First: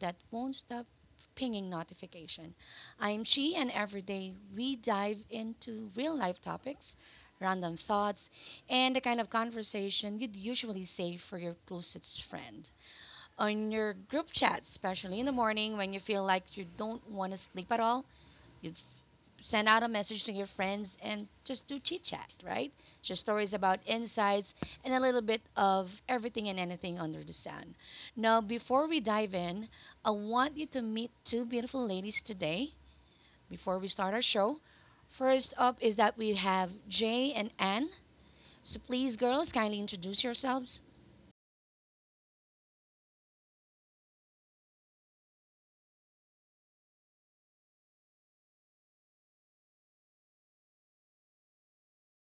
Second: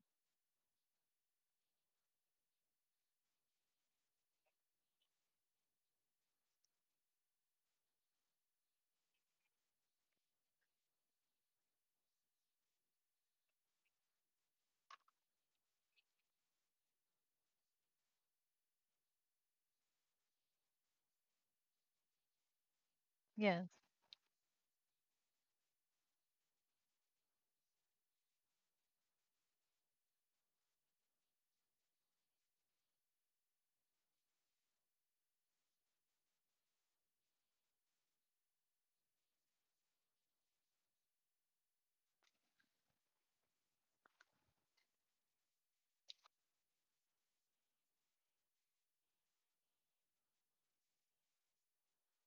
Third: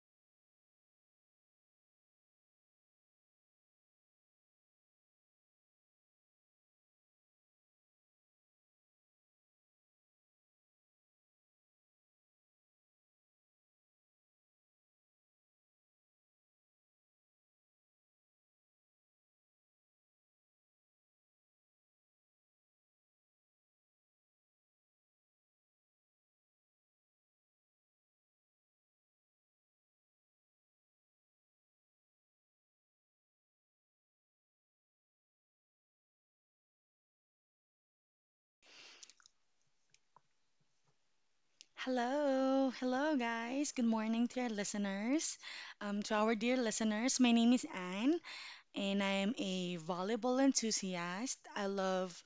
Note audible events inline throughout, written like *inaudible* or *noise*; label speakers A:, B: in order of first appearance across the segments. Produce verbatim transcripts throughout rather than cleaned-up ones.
A: that won't stop pinging notification. I'm Chi, and every day we dive into real life topics, random thoughts, and the kind of conversation you'd usually save for your closest friend. On your group chat, especially in the morning when you feel like you don't want to sleep at all, you'd send out a message to your friends and just do chit chat, right? Share stories
B: Yes.
A: about insights and a little bit of everything and anything under the sun. Now, before we dive in, I want you to meet two beautiful ladies today before we start our show. First up is that we have Jay and Anne. So please, girls, kindly introduce yourselves.
C: Hello, hello, guys. Good morning to our listeners. Um, to our dear listeners, my name is Anne, and I am a volleyball enthusiast. I love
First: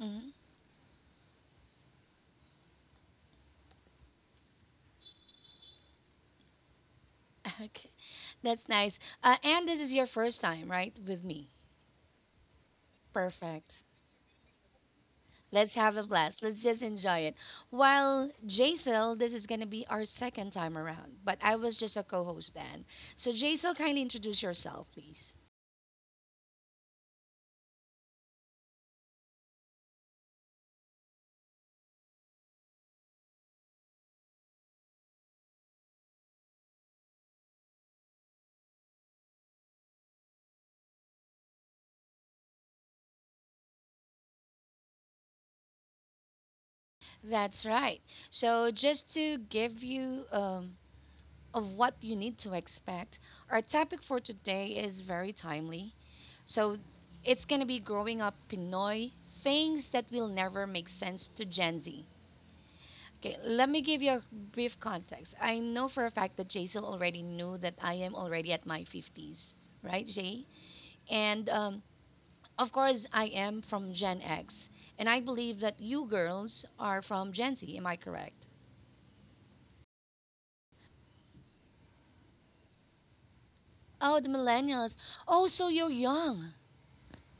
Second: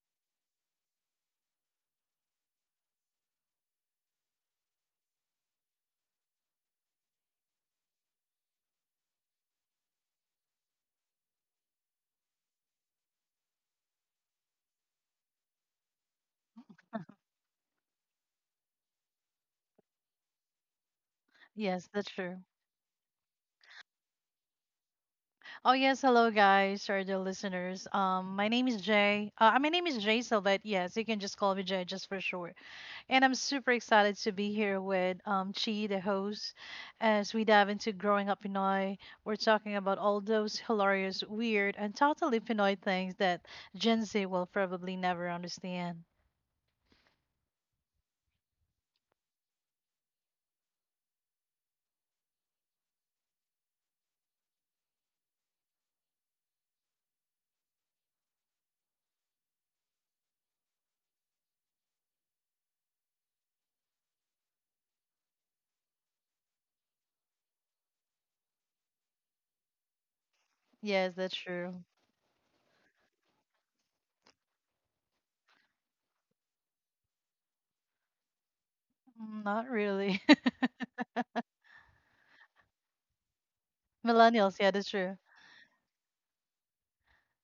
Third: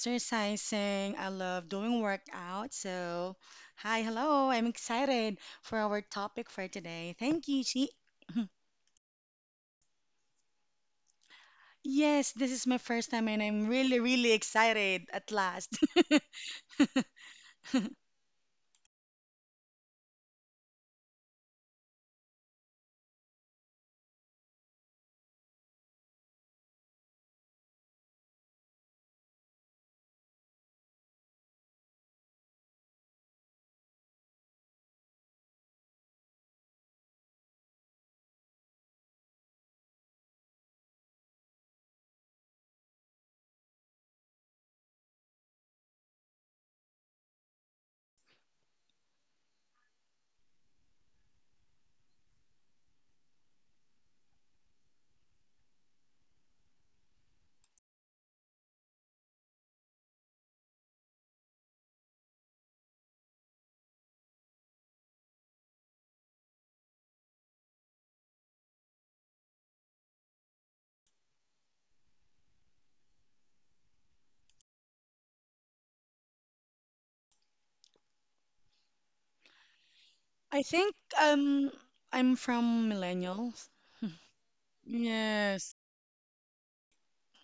A: Mhm.
C: I love doing workout. So, hi, hello. I'm excited for our topic for today. Thank
A: *laughs*
C: you, Chi.
A: Okay, that's nice. Uh, Anne, this is your first time, right, with me?
C: Yes, this is my first time, and I'm
A: Perfect.
C: really, really excited at
A: Let's
C: last.
A: have a blast. Let's just enjoy it. While Jaisal, this is going to be our second time around, but I was
B: Yes,
A: just a
B: that's
A: co
B: true.
A: host then. So, Jaisal, kindly introduce yourself, please.
B: Oh yes, hello guys or the listeners. Um my name is Jay. Uh my name is Jay so but yes, you can just call me Jay just for sure. And I'm super excited to be here with um Chi the host as we dive into growing up Pinoy. We're talking about all those hilarious, weird and totally Pinoy things that Gen Z will probably never understand.
A: That's right. So, just to give you um, of what you need to expect, our topic for today is very timely. So, it's going to be growing up Pinoy things that will never make sense to Gen Z. Okay, let me give you a brief context. I know for a fact that Jaisal already knew that I am already at my fifties, right, Jay?
B: Yes, that's
A: And
B: true.
A: um, Of course, I am from Gen X. And I believe that you girls are from Gen Z, am I correct?
B: Mm, not really.
C: *laughs*
B: *laughs*
C: I think um, I'm from millennials.
A: Oh, the
B: Millennials, yeah, that's
A: millennials.
B: true.
A: Oh, so
C: Yes,
A: you're young.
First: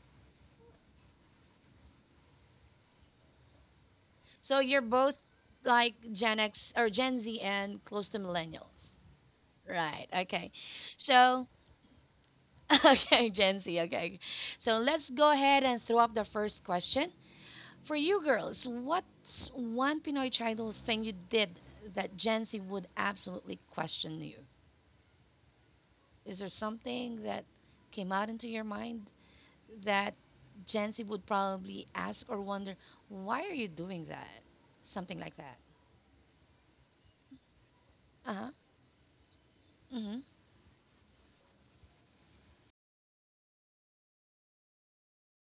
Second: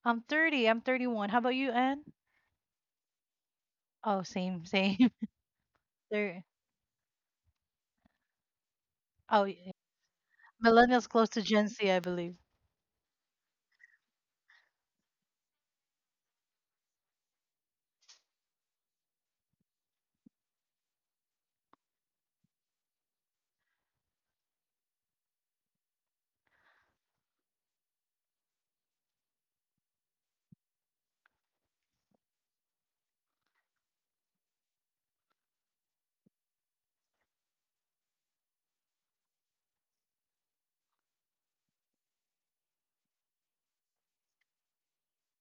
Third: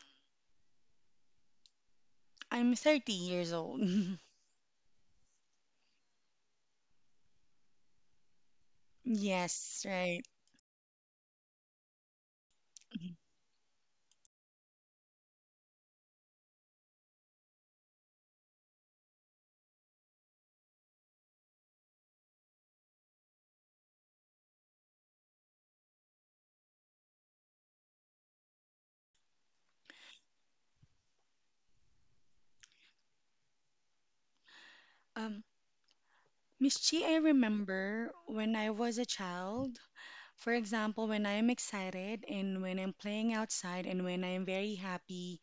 B: I'm thirty, I'm thirty-one. How about you, Anne?
C: I'm 30 years old. *laughs*
B: Oh,
A: So
B: same, *laughs*
A: you're
B: same.
A: both like Gen
B: They're
A: X or Gen Z and close to millennials.
B: Oh, yeah.
C: Yes,
A: Right,
C: right.
A: okay.
B: Millennials close to
A: So,
B: Gen Z, I believe.
A: *laughs* okay, Gen Z, okay. So let's go ahead and throw up the first question. For you girls, what's one Pinoy childhood thing you did that Gen Z would absolutely question you? Is there something that came out into your mind that Gen Z would probably ask or wonder, why are you doing that? Something like
C: Um,
A: that.
C: Miss Chi, I remember
A: Uh huh.
C: when I was a child,
A: Mm hmm.
C: for example, when I'm excited and when I'm playing outside and when I'm very happy,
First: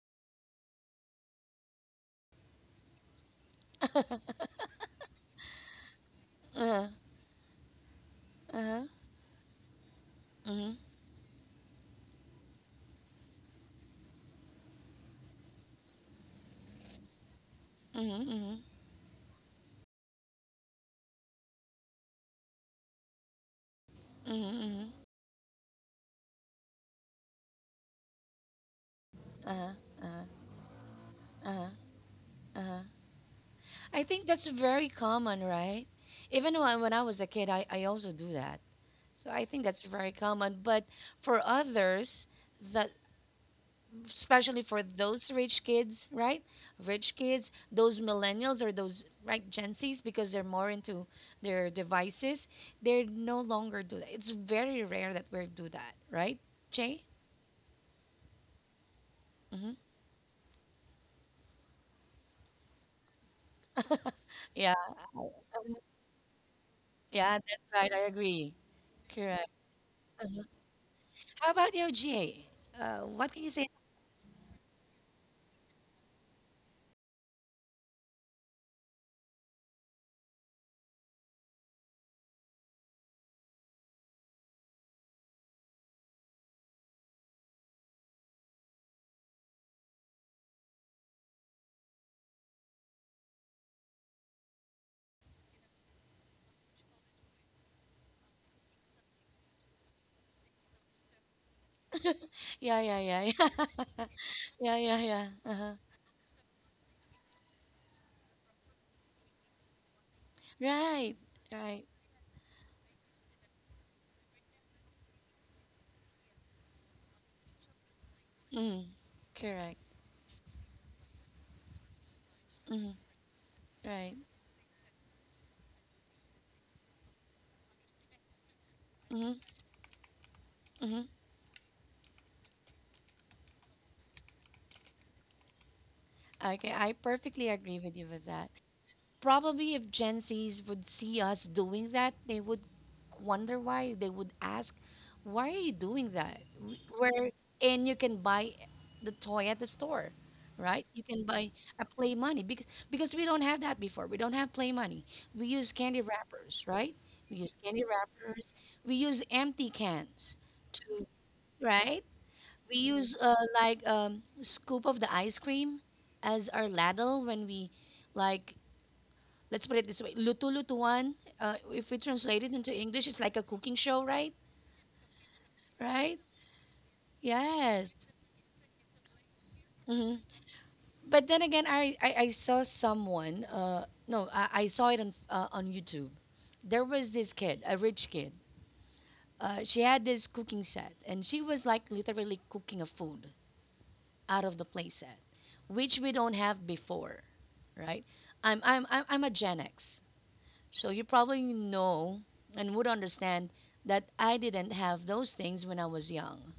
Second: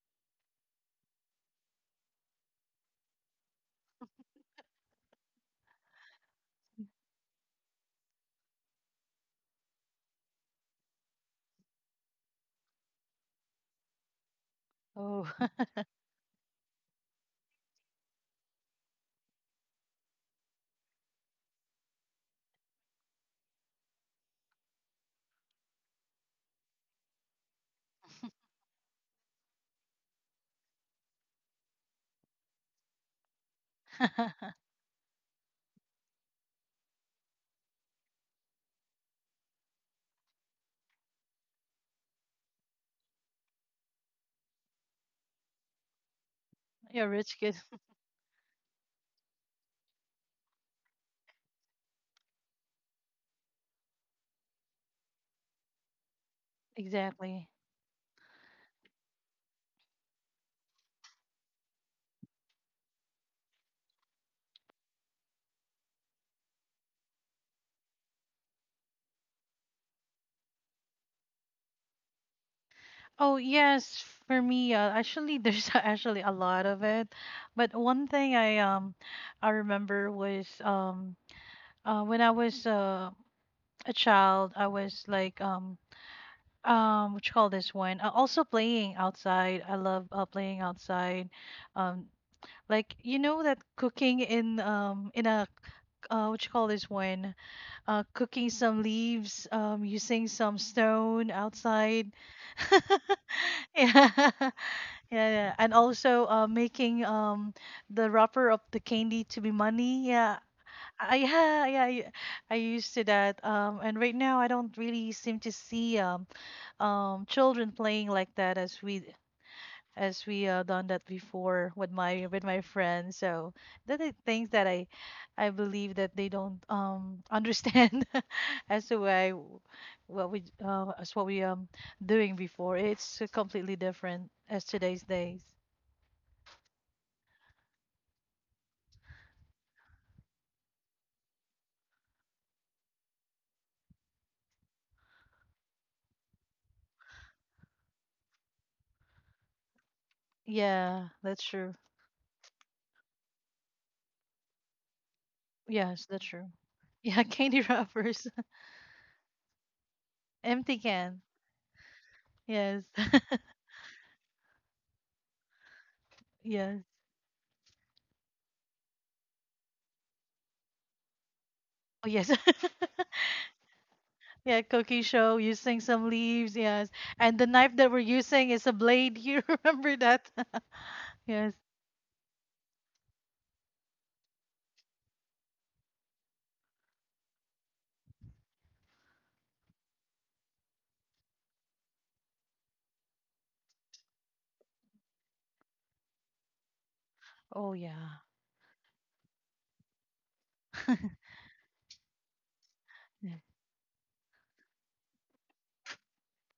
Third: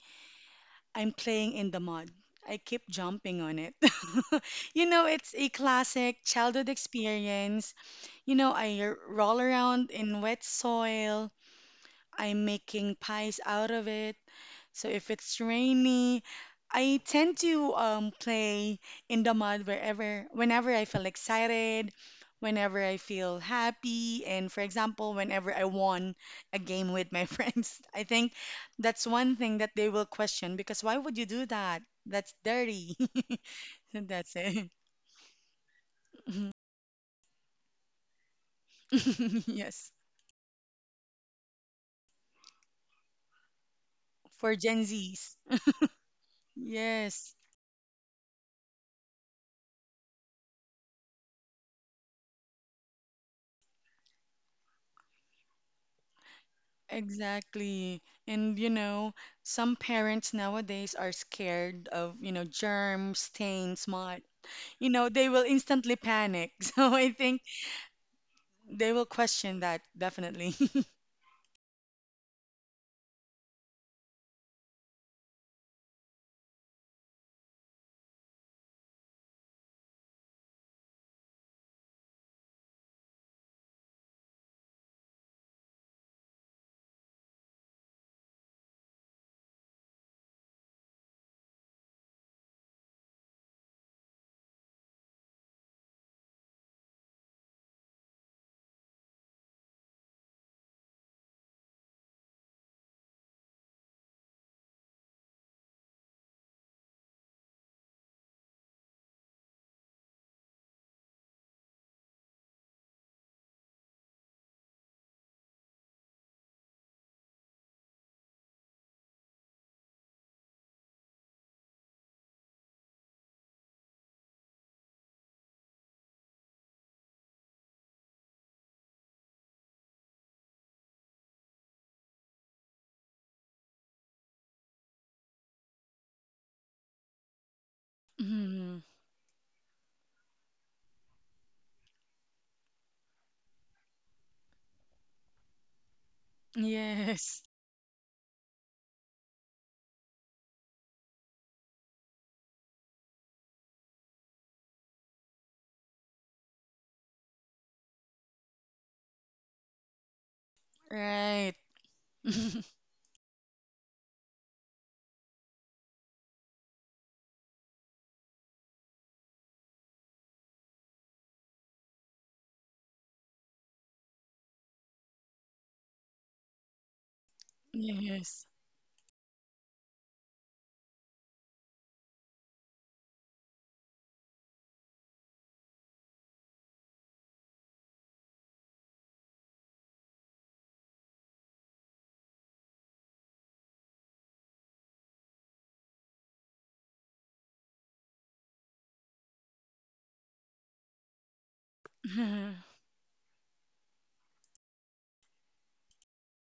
C: I'm playing in the mud. I keep jumping on it. *laughs* You know, it's a classic
A: Uh
C: childhood
A: huh.
C: experience. You know,
A: Uh
C: I
A: huh.
C: r- roll around in wet
A: Mm
C: soil. I'm making pies out of it. So if
B: Oh,
C: it's rainy, I tend to
A: hmm.
C: um,
A: Mm hmm.
C: play in the mud wherever, whenever I feel excited, whenever I feel happy,
A: Mm
C: and for
A: hmm.
C: example, whenever I won a game with my *laughs* friends. I think that's one thing
A: Uh
C: that
A: huh.
C: they will
A: Uh huh.
C: question because why would you do
A: Uh
C: that?
A: huh.
C: That's
A: Uh huh.
C: dirty. *laughs*
A: I
C: That's
A: think that's
B: *laughs*
C: it.
A: very common, right? Even
C: *laughs*
A: when when I was a kid, I, I also do that. So I think that's
C: Yes,
A: very common. But for others, that
C: for
A: especially
C: Gen
A: for
C: Zs.
A: those rich kids, right?
B: yeah,
A: Rich
C: Yes.
B: rich kid.
A: kids,
B: *laughs*
A: those millennials or those right Gen Zs, because they're more into their devices, they no longer do that. It's very rare that we do that, right, Jay?
B: Exactly.
C: Exactly. And you know, some
A: Hmm
C: parents nowadays are scared of, you know, germs, stains, mud.
A: Yeah,
C: You know, they will instantly panic. *laughs* So I
A: yeah,
C: think
A: that's right. I agree.
C: they will
A: Correct.
C: question that definitely. *laughs*
A: How about you, Jay? Uh, what
B: Oh
A: can you say?
B: yes, for me, uh, actually, there's *laughs* actually a lot of it, but one thing I um I remember was um uh, when I was uh, a child, I was like um um what you call this one? Uh, also playing outside. I love uh, playing outside. Um, like you know that cooking in um in a uh what you call this one? Uh, cooking some leaves, um, using some stone outside.
A: Yeah, yeah,
B: *laughs*
A: yeah, yeah,
B: Yeah,
A: *laughs*
B: *laughs* yeah,
A: yeah, yeah, yeah.
B: yeah.
A: Uh-huh.
B: And also uh, making um, the wrapper of the candy to be money. Yeah.
A: Right,
B: I, yeah,
A: right.
B: yeah, I, I used to that. Um, and right now, I don't really seem to see um, um, children playing like that
A: Mm,
B: as we
A: correct.
B: as we uh, done that before with my with my friends. So that
A: Right.
B: are things that I I believe that they don't um *laughs* understand *laughs* as to
A: Mm-hmm.
B: why what we uh,
A: Mm-hmm.
B: as what we um doing before. It's uh, completely different as today's days.
A: Okay, I perfectly agree with you with that.
C: Mhm.
A: Probably if Gen Zs would see us doing that, they would wonder why. They would ask, why are you doing that? W- Where
C: Yes.
A: and you can buy the toy at the store, right? You
B: Yeah,
A: can
B: that's
A: buy
B: true.
A: a play money because because we don't have that before. We don't have play money. We use candy
B: Yes, that's true.
A: wrappers, right?
B: Yeah, *laughs*
A: We use
B: candy
A: candy
B: wrappers, *laughs*
A: wrappers. We use empty cans
B: empty
A: to,
B: can.
C: Right.
A: right.
C: *laughs*
A: We
B: Yes,
A: use uh,
B: *laughs*
A: like um, scoop of the ice cream as our
B: yes.
A: ladle when we like. Let's put it this way: lutu-lutuan. Uh, if we
B: Oh yes. *laughs*
A: translate it into English, it's like a cooking show, right?
B: Yeah, cookie show using some
A: Right?
B: leaves, yes. And the knife
A: Yes.
B: that we're
C: Yes.
B: using is a blade. *laughs* You remember
A: hmm
B: that? *laughs*
A: But then
B: Yes.
A: again, I, I, I saw someone. Uh, no, I, I saw it on uh, on YouTube. There was this kid, a rich kid. Uh, she had this cooking set, and she was like literally cooking a food out of the play set, which we don't have before,
B: Oh,
A: right?
B: yeah.
A: I'm I'm I'm I'm a Gen X, so you
B: *laughs*
A: probably know and
C: *laughs*
A: would
B: Yeah.
A: understand that I didn't have those things when I was young.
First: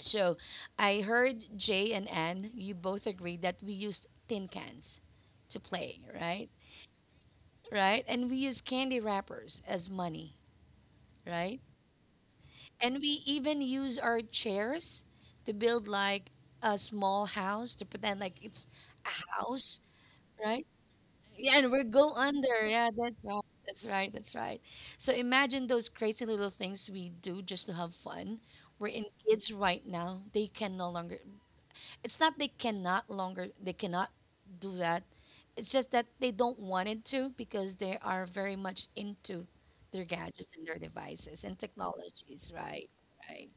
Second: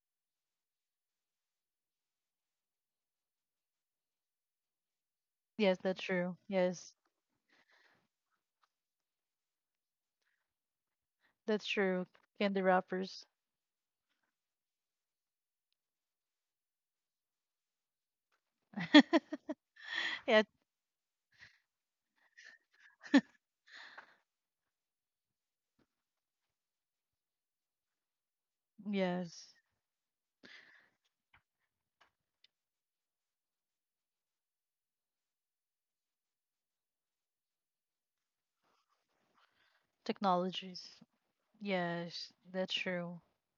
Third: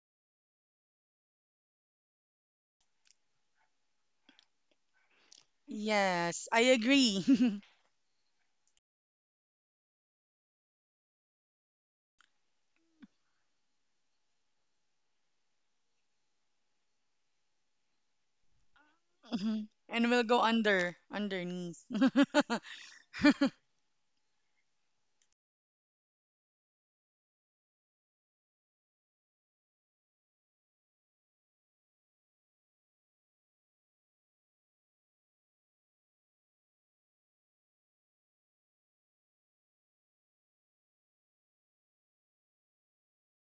A: So I heard Jay and Ann, you both agreed that we used tin cans to
B: Yes,
A: play,
B: that's true.
C: Yes,
A: right?
C: I
B: Yes,
C: agree. *laughs*
A: Right? And we use candy wrappers as money, right?
B: that's true. Candy
A: And
B: wrappers.
A: we even use our chairs to build like a small house to pretend like it's a
B: *laughs*
C: Mhm.
A: house,
C: And will go
B: Yeah,
A: right?
C: under,
A: Yeah, and
C: underneath.
A: we
C: *laughs*
A: go
C: Mhm.
A: under. Yeah, that's right. That's right. That's right. So imagine those crazy little things we do just to have fun. We're in
B: yes.
A: kids right now. They can no longer. It's not they cannot longer. They cannot do that. It's just that they don't want it to because they are very much into their gadgets and their
B: Technologies.
A: devices and
B: Yes,
A: technologies.
B: that's
A: Right.
B: true.
A: Right.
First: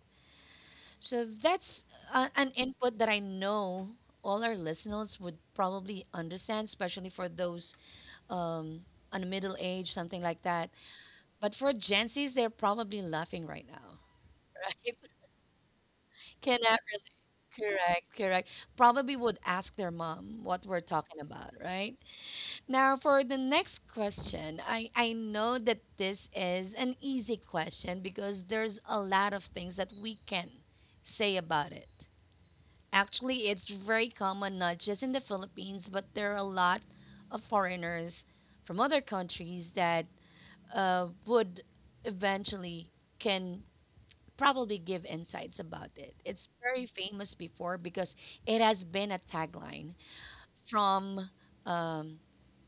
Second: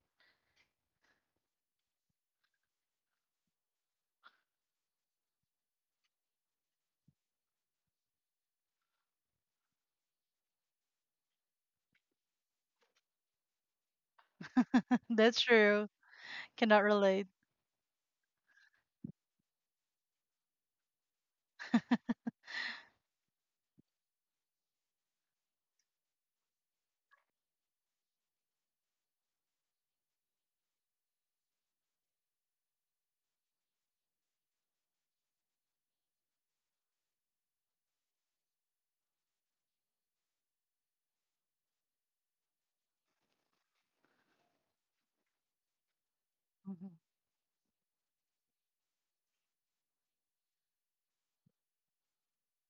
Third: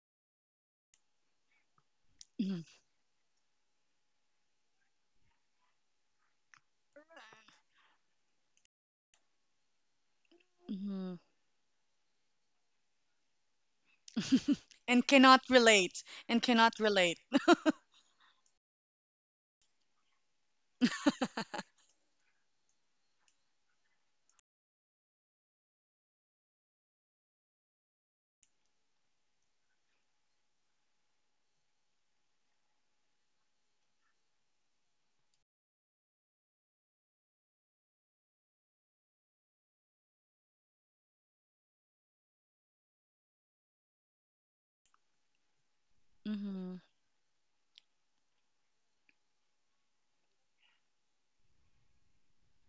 A: So that's uh, an input that I know all our listeners would probably understand, especially for those um, on the middle age, something like that.
C: Mhm.
A: But for Gen Zs, they're probably laughing right now, *laughs* right?
C: And
B: *laughs* That's
C: cannot
B: true.
C: relate. And
A: Cannot
C: cannot
B: Cannot
A: really,
C: relate.
B: relate.
A: correct, correct. Probably would ask their mom what we're talking about, right? Now, for the next question, I, I know that this is an easy question because there's a lot of things that we can say about it. Actually, it's very common, not just in the Philippines, but there are a lot of foreigners from other countries that uh, would eventually can probably give insights about it. It's very
B: Hmm.
C: *laughs*
A: famous before because it has been a tagline from um,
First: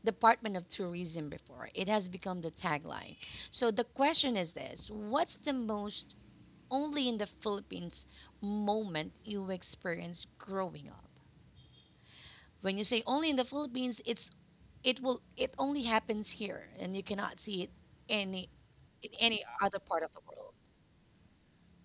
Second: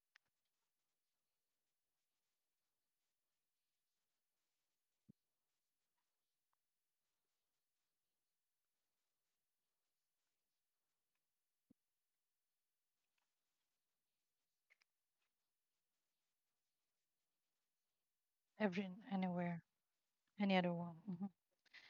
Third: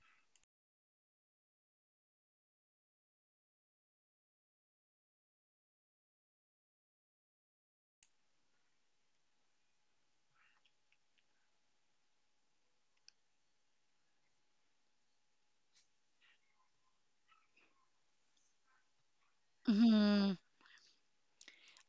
A: Department of Tourism before. It has become the tagline. So the question is this: What's the most only in the Philippines moment you experienced growing up? When you say only in the Philippines, it's it will it only happens here, and you cannot see it any
B: Every
A: in any
B: anywhere,
A: other part of the
C: Mm-hmm.
B: any
A: world.
B: other one. Hmm.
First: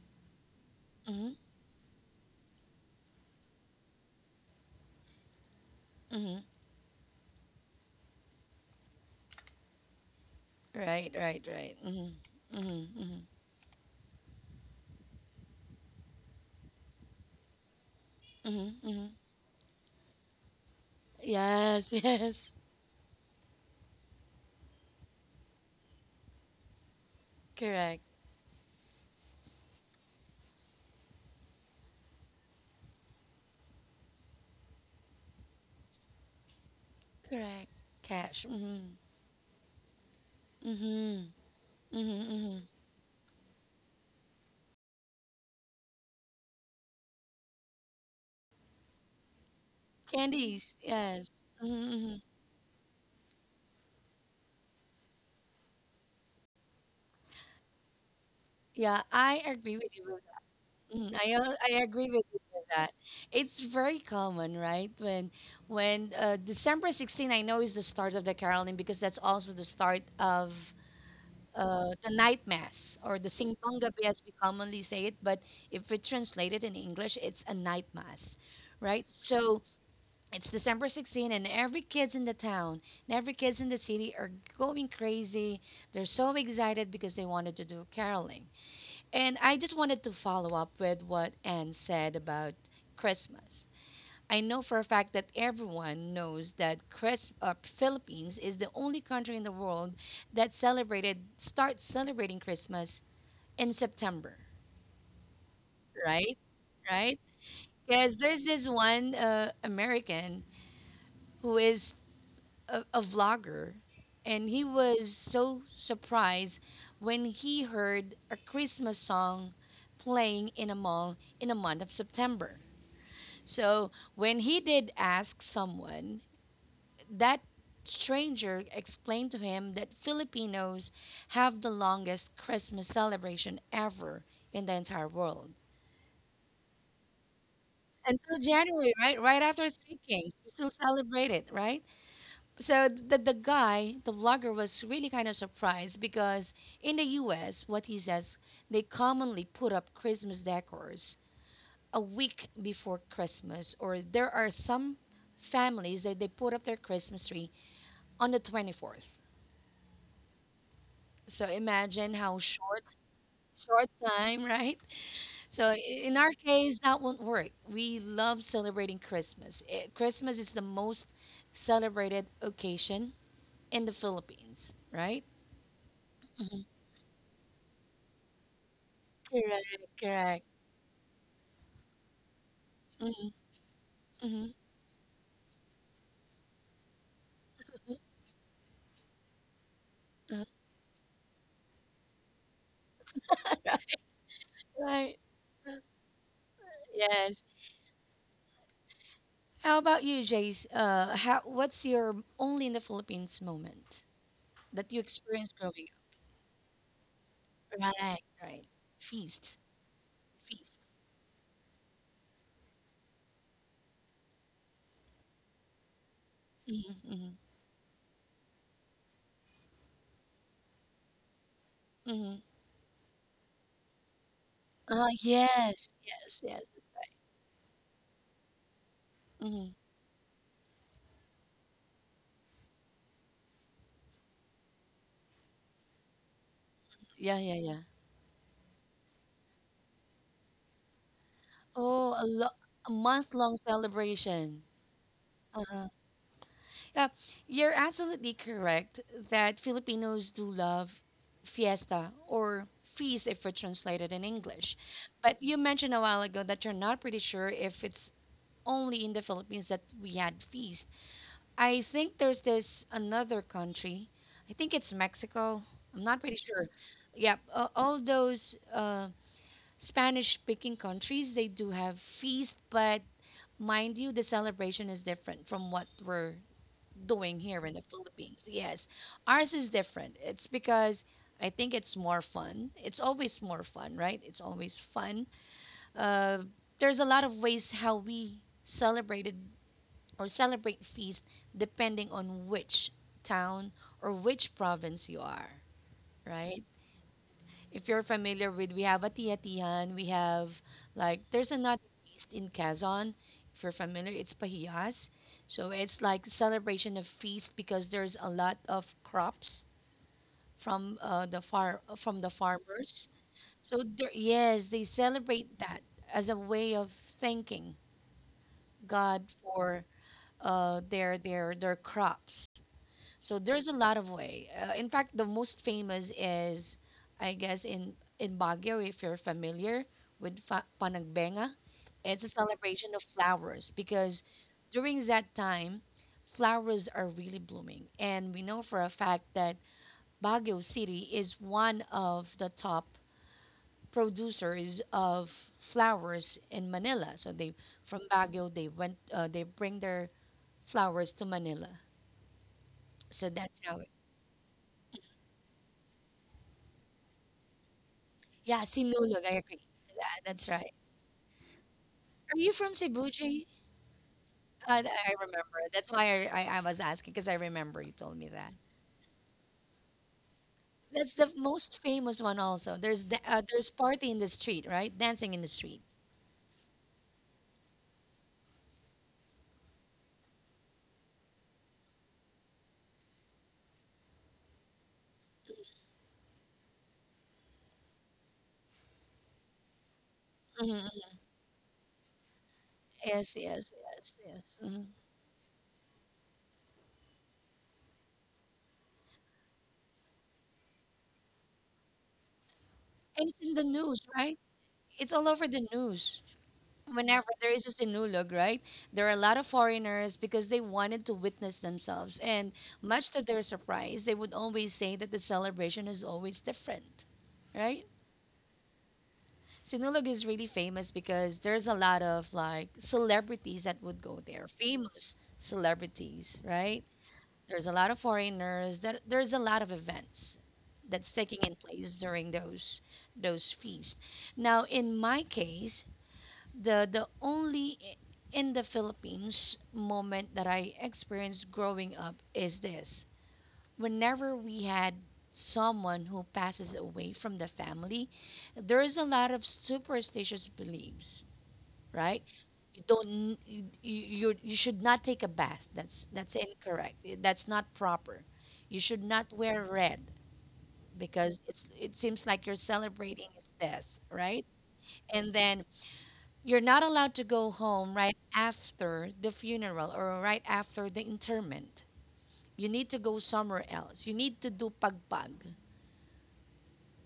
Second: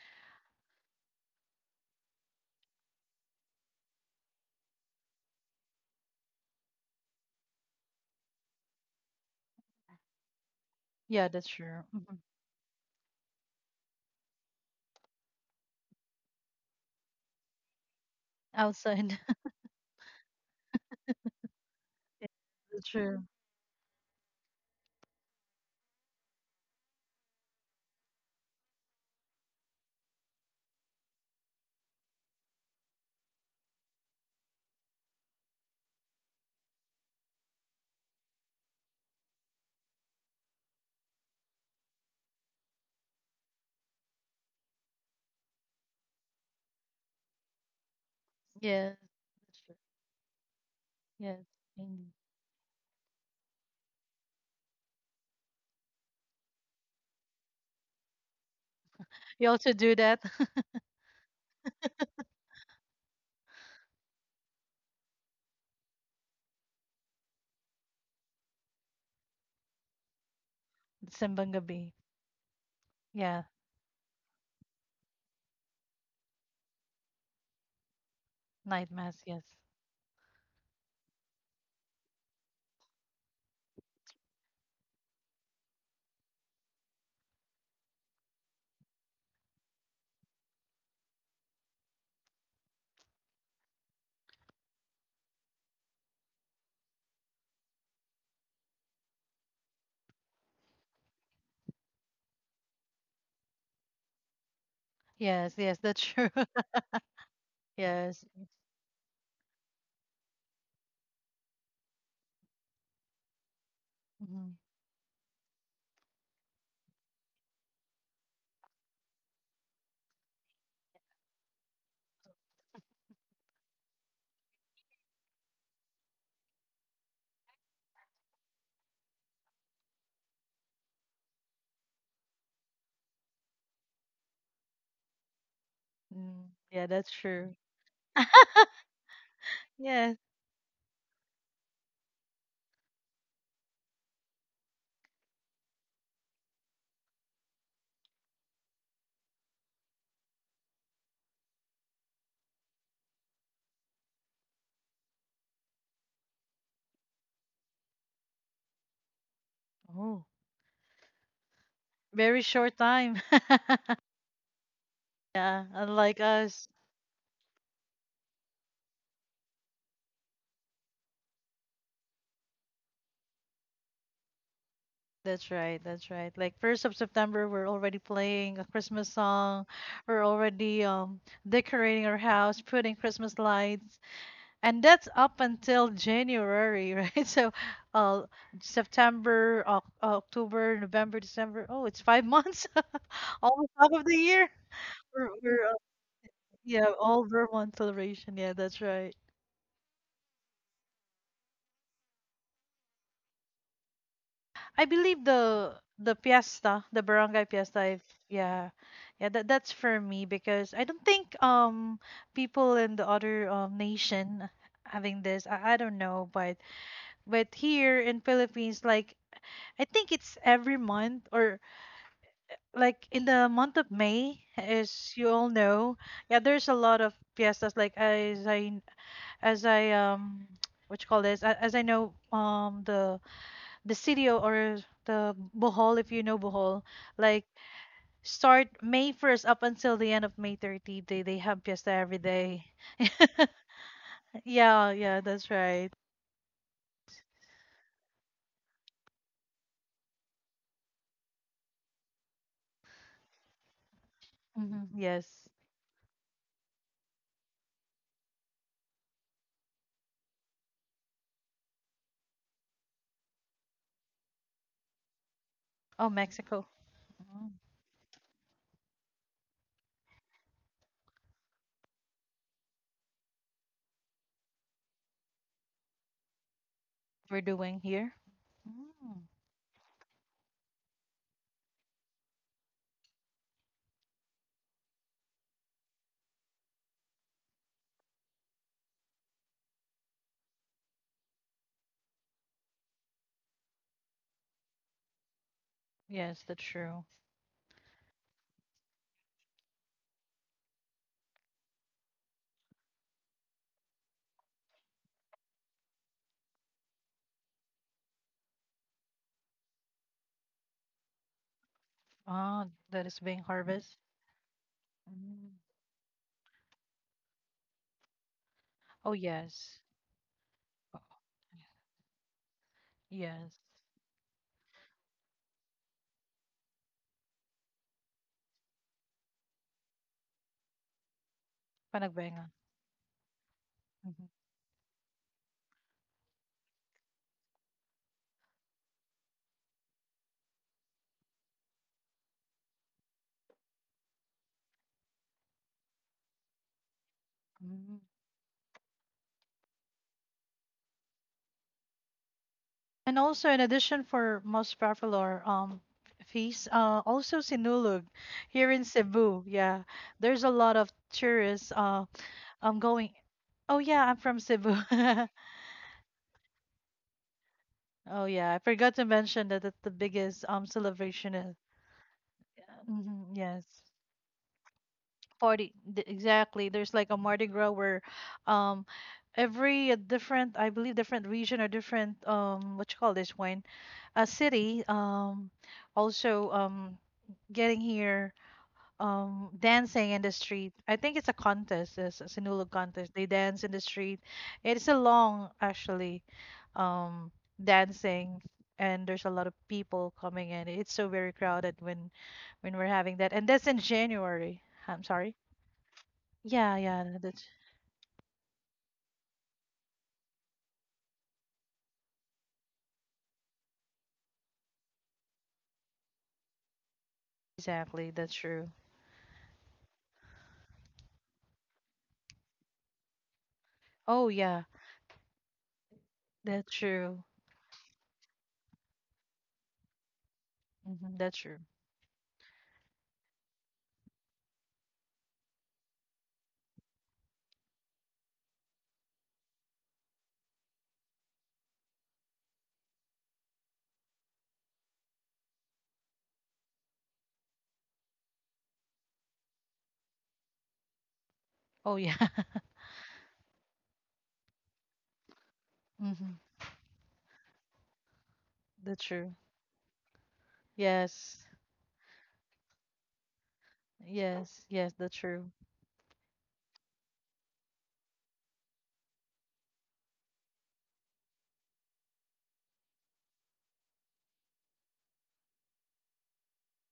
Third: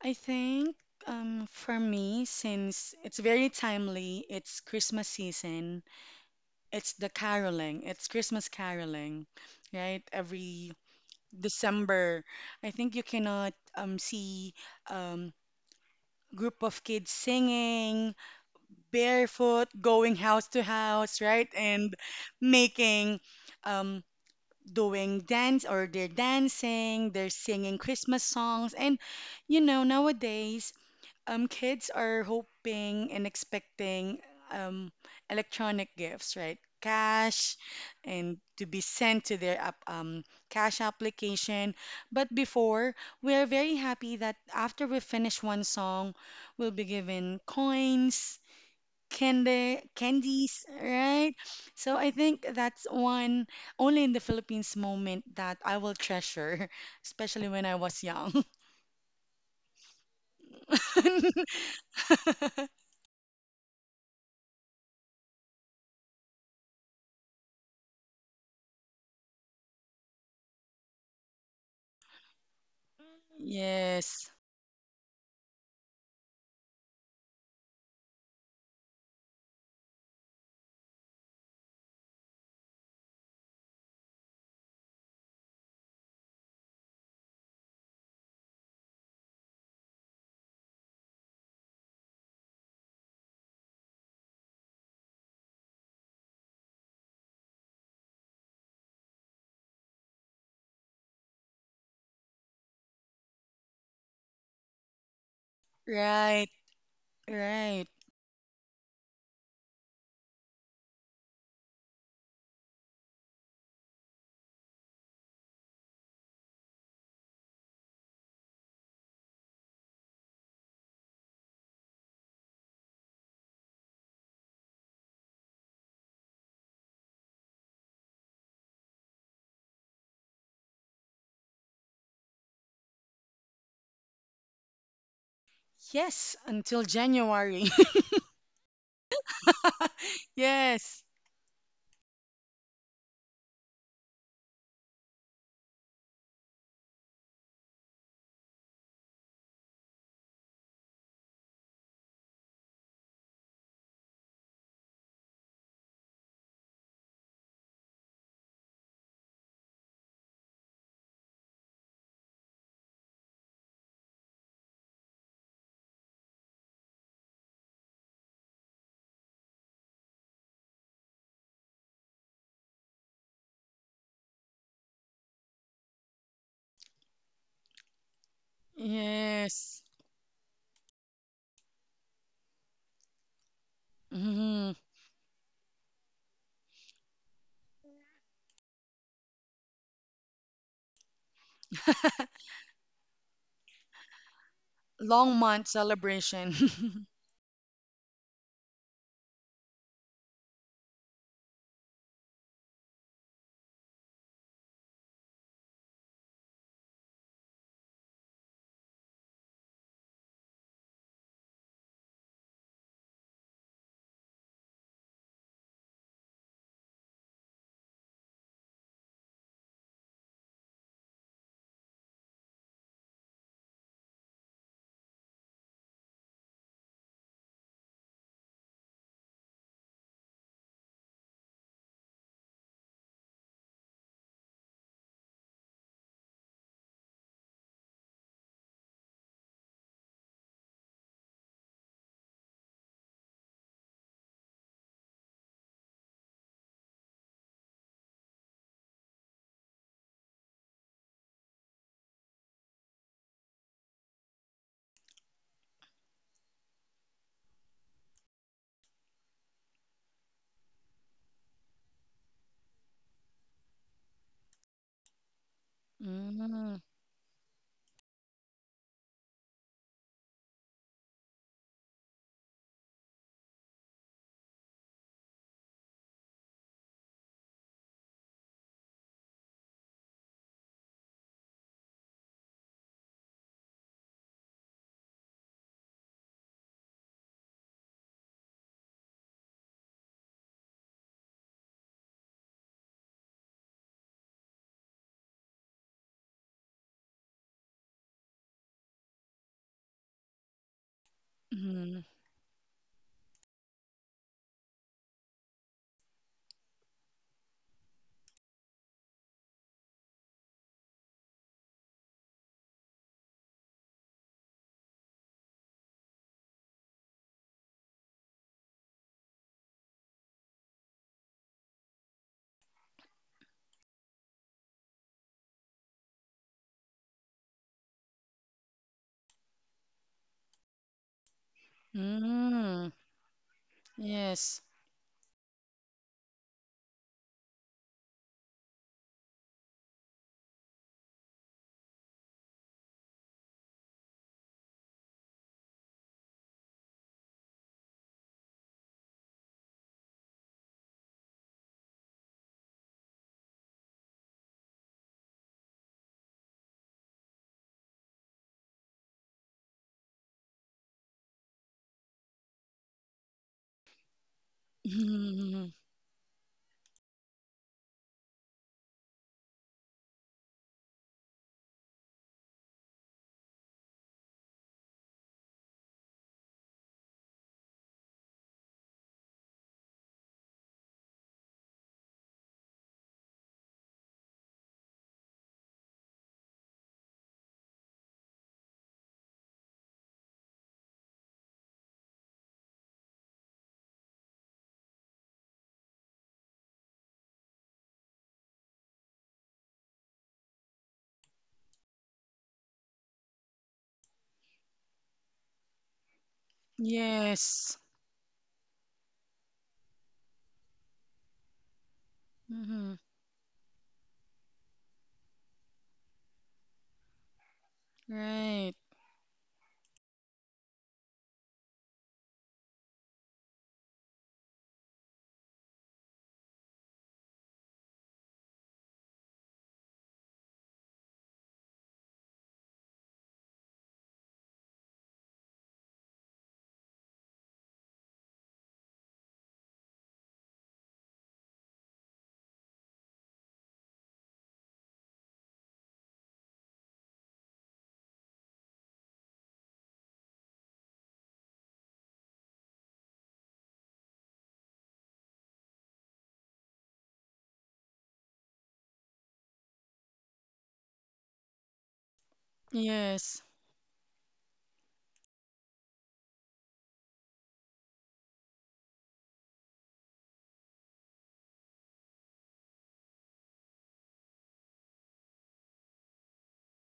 C: I think
A: Mm-hmm,
C: um, for me, since it's very timely, it's Christmas season,
A: mm-hmm.
C: it's the caroling, it's Christmas caroling, right? Every
A: Right,
B: Yeah,
A: right,
B: that's
A: right.
B: true. Hmm.
C: December,
A: Mm-hmm,
C: I think
A: mm-hmm,
C: you
A: mm-hmm,
C: cannot um, see um, group of kids singing,
A: mm-hmm. hmm
B: Outside.
C: barefoot, going house to house, right?
A: Yes,
C: And
A: *laughs*
B: *laughs* Yeah,
A: yes.
B: that's true.
C: making, um, doing dance or they're dancing, they're singing
A: Correct,
C: Christmas songs. And you know, nowadays, um, kids are hoping and expecting um, electronic gifts, right? Cash
A: correct. Cash.
C: and to
A: Mm-hmm,
C: be sent to their app- um, cash
A: mm-hmm,
C: application.
A: mm-hmm,
C: But
A: mm-hmm.
C: before, we are very happy that after we finish one song, we'll be given coins,
B: Yes, that's true.
C: candy, candies,
A: Candies. Yes.
C: right?
A: Mm-hmm,
B: Yes.
C: So
A: mm-hmm.
C: I think that's one only in the Philippines moment that I will treasure, *laughs* especially when I was young.
A: Yeah, I
B: You
A: agree
B: also
A: with you
B: do
A: with
B: that?
A: that. Mhm, I al- I agree with you with
C: *laughs*
A: that. It's very common, right? When when uh, December sixteenth, I know is the start of the caroling because that's also the start of
B: *laughs* Simbang
A: uh,
B: gabi.
A: the night mass or the
B: Yeah,
A: Simbang Gabi as we
C: Yes.
A: commonly say it, but if we translate it in English, it's a night mass,
B: night
A: right?
B: mass, yes.
A: So it's December sixteenth and every kids in the town and every kids in the city are going crazy. They're so excited because they wanted to do caroling. And I just wanted to follow up with what Anne said about Christmas. I know for a fact that everyone knows that Chris, uh, Philippines is the only country in the world that celebrated starts celebrating Christmas in September,
B: Yes, yes, that's
A: right?
B: true.
C: Right.
B: *laughs*
A: Right?
C: Right.
A: Because
B: Yes.
A: there's this one uh, American who is a, a vlogger, and he
B: Mhm.
A: was so surprised when he heard a Christmas song playing in a mall in the month of September. So when he did ask someone, that stranger explained to him that Filipinos have the longest Christmas celebration ever in the entire world.
C: Yes.
B: Mm.
C: Until
B: Yeah, that's true.
C: January. *laughs*
A: Until January, right? Right after Three
B: Yes.
A: Kings, we still
C: Yes.
A: celebrate it, right? So the, the guy, the vlogger, was really kind of surprised because in the U S, what he says, they commonly put up Christmas decors a week before Christmas, or there are some families that they put up their Christmas tree on the twenty-fourth.
B: Oh,
A: So imagine how
B: very
A: short,
B: short time.
A: short
B: *laughs*
A: time, right? So
B: Yeah,
A: i- in
B: unlike
A: our
B: us.
A: case, that won't work. We love celebrating Christmas. Eh, Christmas is the most celebrated occasion in the Philippines, right?
B: That's right, that's right.
A: Mhm.
B: Like first of September, we're already playing a Christmas
A: Correct,
B: song.
C: Yes.
B: We're
A: correct.
B: already um decorating our house, putting
A: Mhm,
B: Christmas lights.
A: mhm,
C: Hmm.
B: And that's up until January, *laughs* right? So, uh, September, Oc
A: uh,
B: October, November, December. Oh, it's five months, *laughs* almost half of the year.
A: right.
B: We're,
C: Long
B: we're
C: month
B: uh,
C: celebration.
B: Yeah,
C: *laughs*
B: all
A: Yes.
B: Vermont celebration. Yeah, that's right.
A: How about you, Jace? Uh, how, what's your only in the Philippines moment that
B: I
A: you
B: believe
A: experienced growing
B: the the fiesta, the barangay
A: up?
B: fiesta. If,
A: Right, right.
B: yeah, yeah,
A: Feast,
B: that that's for me
A: feast.
B: because I don't think um people in the other um nation having this. I, I don't know, but
A: Mm-hmm, mm-hmm,
B: but here in Philippines, like I think it's every month or
A: mm-hmm.
B: like in the month of May,
A: Ah,
B: as you all
A: yes,
B: know.
A: yes,
B: Yeah,
A: yes.
B: there's a lot of fiestas. Like as I
A: hmm
B: as I um *tsk* what you call this? a- As I know um the the city or the Bohol, if you know Bohol,
A: Yeah,
B: like
A: yeah, yeah.
B: start May first up until the end of May thirtieth. They they have fiesta
A: Oh, a
B: every
A: lo
B: day.
A: a
B: *laughs*
A: month-long celebration.
B: Yeah, yeah, that's
A: Uh-huh.
B: right.
A: Yeah, you're absolutely correct that Filipinos do love fiesta or feast if we translate it in English.
B: Hmm.
A: But
B: Yes.
A: you mentioned a while ago that you're not pretty sure if it's only in the Philippines that we had feast. I think there's this another country. I think it's Mexico. I'm
B: Oh,
A: not pretty
B: Mexico.
A: sure.
C: Mm-hmm.
A: Yeah,
B: Mhm.
A: uh, all those uh, Spanish speaking countries, they do have feast, but mind you, the celebration is different from what we're doing
B: We're
A: here in
B: doing
A: the
B: here.
A: Philippines. Yes,
B: Mm.
A: ours is different. It's because I think it's more fun. It's always more fun, right? It's always fun. Uh, there's a lot of ways how we celebrated or celebrate feast depending on which town or which province you are,
B: Yes,
A: right?
B: that's true.
A: If you're familiar with, we have a tiyan, we have like there's another
C: Mm.
A: feast in Quezon. If you're familiar, it's Pahiyas. So it's like celebration of feast because there's a lot of crops from uh, the far from the
B: Ah,
A: farmers.
B: that is being
A: So
B: harvest.
A: there, yes, they celebrate
B: Mm.
A: that as a way of thanking
B: Oh,
A: God
B: yes.
A: for uh,
B: Oh,
A: their their their crops. So
B: yes.
A: there's a lot of way. Uh, in fact, the most famous is, I guess, in in Baguio, if you're familiar with fa- Panagbenga. It's a
B: Panagbenga.
A: celebration
C: Mm.
A: of flowers because
B: Mhm.
C: Yes.
A: during that time, flowers are really blooming, and we know for a fact that Baguio City is one of the top producers of flowers in Manila. So they from
B: Mm.
A: Baguio they went uh, they bring their flowers to Manila. So
B: And
A: that's
B: also, in
A: how.
B: addition for most popular um feast, uh, also Sinulog
A: Yeah,
B: here in
A: Sinulog. I
B: Cebu.
A: agree.
B: Yeah,
A: That, that's
B: there's a
A: right.
B: lot of tourists. Uh,
A: Are you from
B: I'm
A: Cebu,
B: going.
A: Jay?
B: Oh yeah, I'm from
A: Uh,
B: Cebu.
A: th- I
B: *laughs*
A: remember.
C: Mm.
A: That's why I, I, I was asking because I remember you told me
B: Oh
A: that.
B: yeah, I forgot to mention that that's the biggest um
A: That's the
B: celebration is.
A: most famous one. Also, there's da- uh,
B: Mhm,
A: there's
B: yes.
A: party in the street, right? Dancing in the street.
B: Party th- exactly, there's like a mardi gras where um every uh, different, I believe different region or different um what you call this one, a city um also um getting here um dancing in the street.
A: Hmm.
B: I think it's a contest, it's a Sinulog contest.
A: Yes,
B: They
A: yes,
B: dance in the
A: yes,
B: street.
A: yes. Hmm.
B: It's a long actually um dancing, and there's a lot of people coming in. It's so very crowded when when we're
A: And
B: having
A: it's
B: that,
A: in
B: and
A: the
B: that's in
A: news, right?
B: January.
A: It's
B: I'm
A: all
B: sorry.
A: over the news.
B: Yeah, yeah,
A: Whenever
B: no,
A: there
B: that's
A: is a
C: Yes.
A: sinulog, right? There are a lot of foreigners because they wanted to witness themselves. And
C: Mm.
A: much to their surprise, they would always say that the celebration is always different, right?
B: exactly, that's true.
C: Right.
A: Sinulog is really famous because there's a lot of like celebrities that would go
B: Oh
A: there,
B: yeah,
A: famous celebrities, right?
B: that's true.
A: There's a lot of foreigners. That there's a lot of events that's
B: Hmm,
A: taking
B: that's
A: in
B: true.
A: place during those those feasts. Now, in my case, the the only i- in the Philippines moment that I experienced growing up is this. Whenever we had someone who passes away from the family, there is a lot of superstitious beliefs,
B: Oh
A: right?
B: yeah,
A: You don't you, you you should not take a bath. That's
B: *laughs*
A: that's
B: hmm,
A: incorrect. That's not proper. You should
B: that's
A: not
B: true.
A: wear red because
B: Yes,
A: it's it seems like you're celebrating his
C: Yes.
A: death, right?
B: yes, yes, that's
A: And
B: true.
A: then you're not allowed to go home right after the funeral or right after the interment. You need to go somewhere else. You need to do pagpag,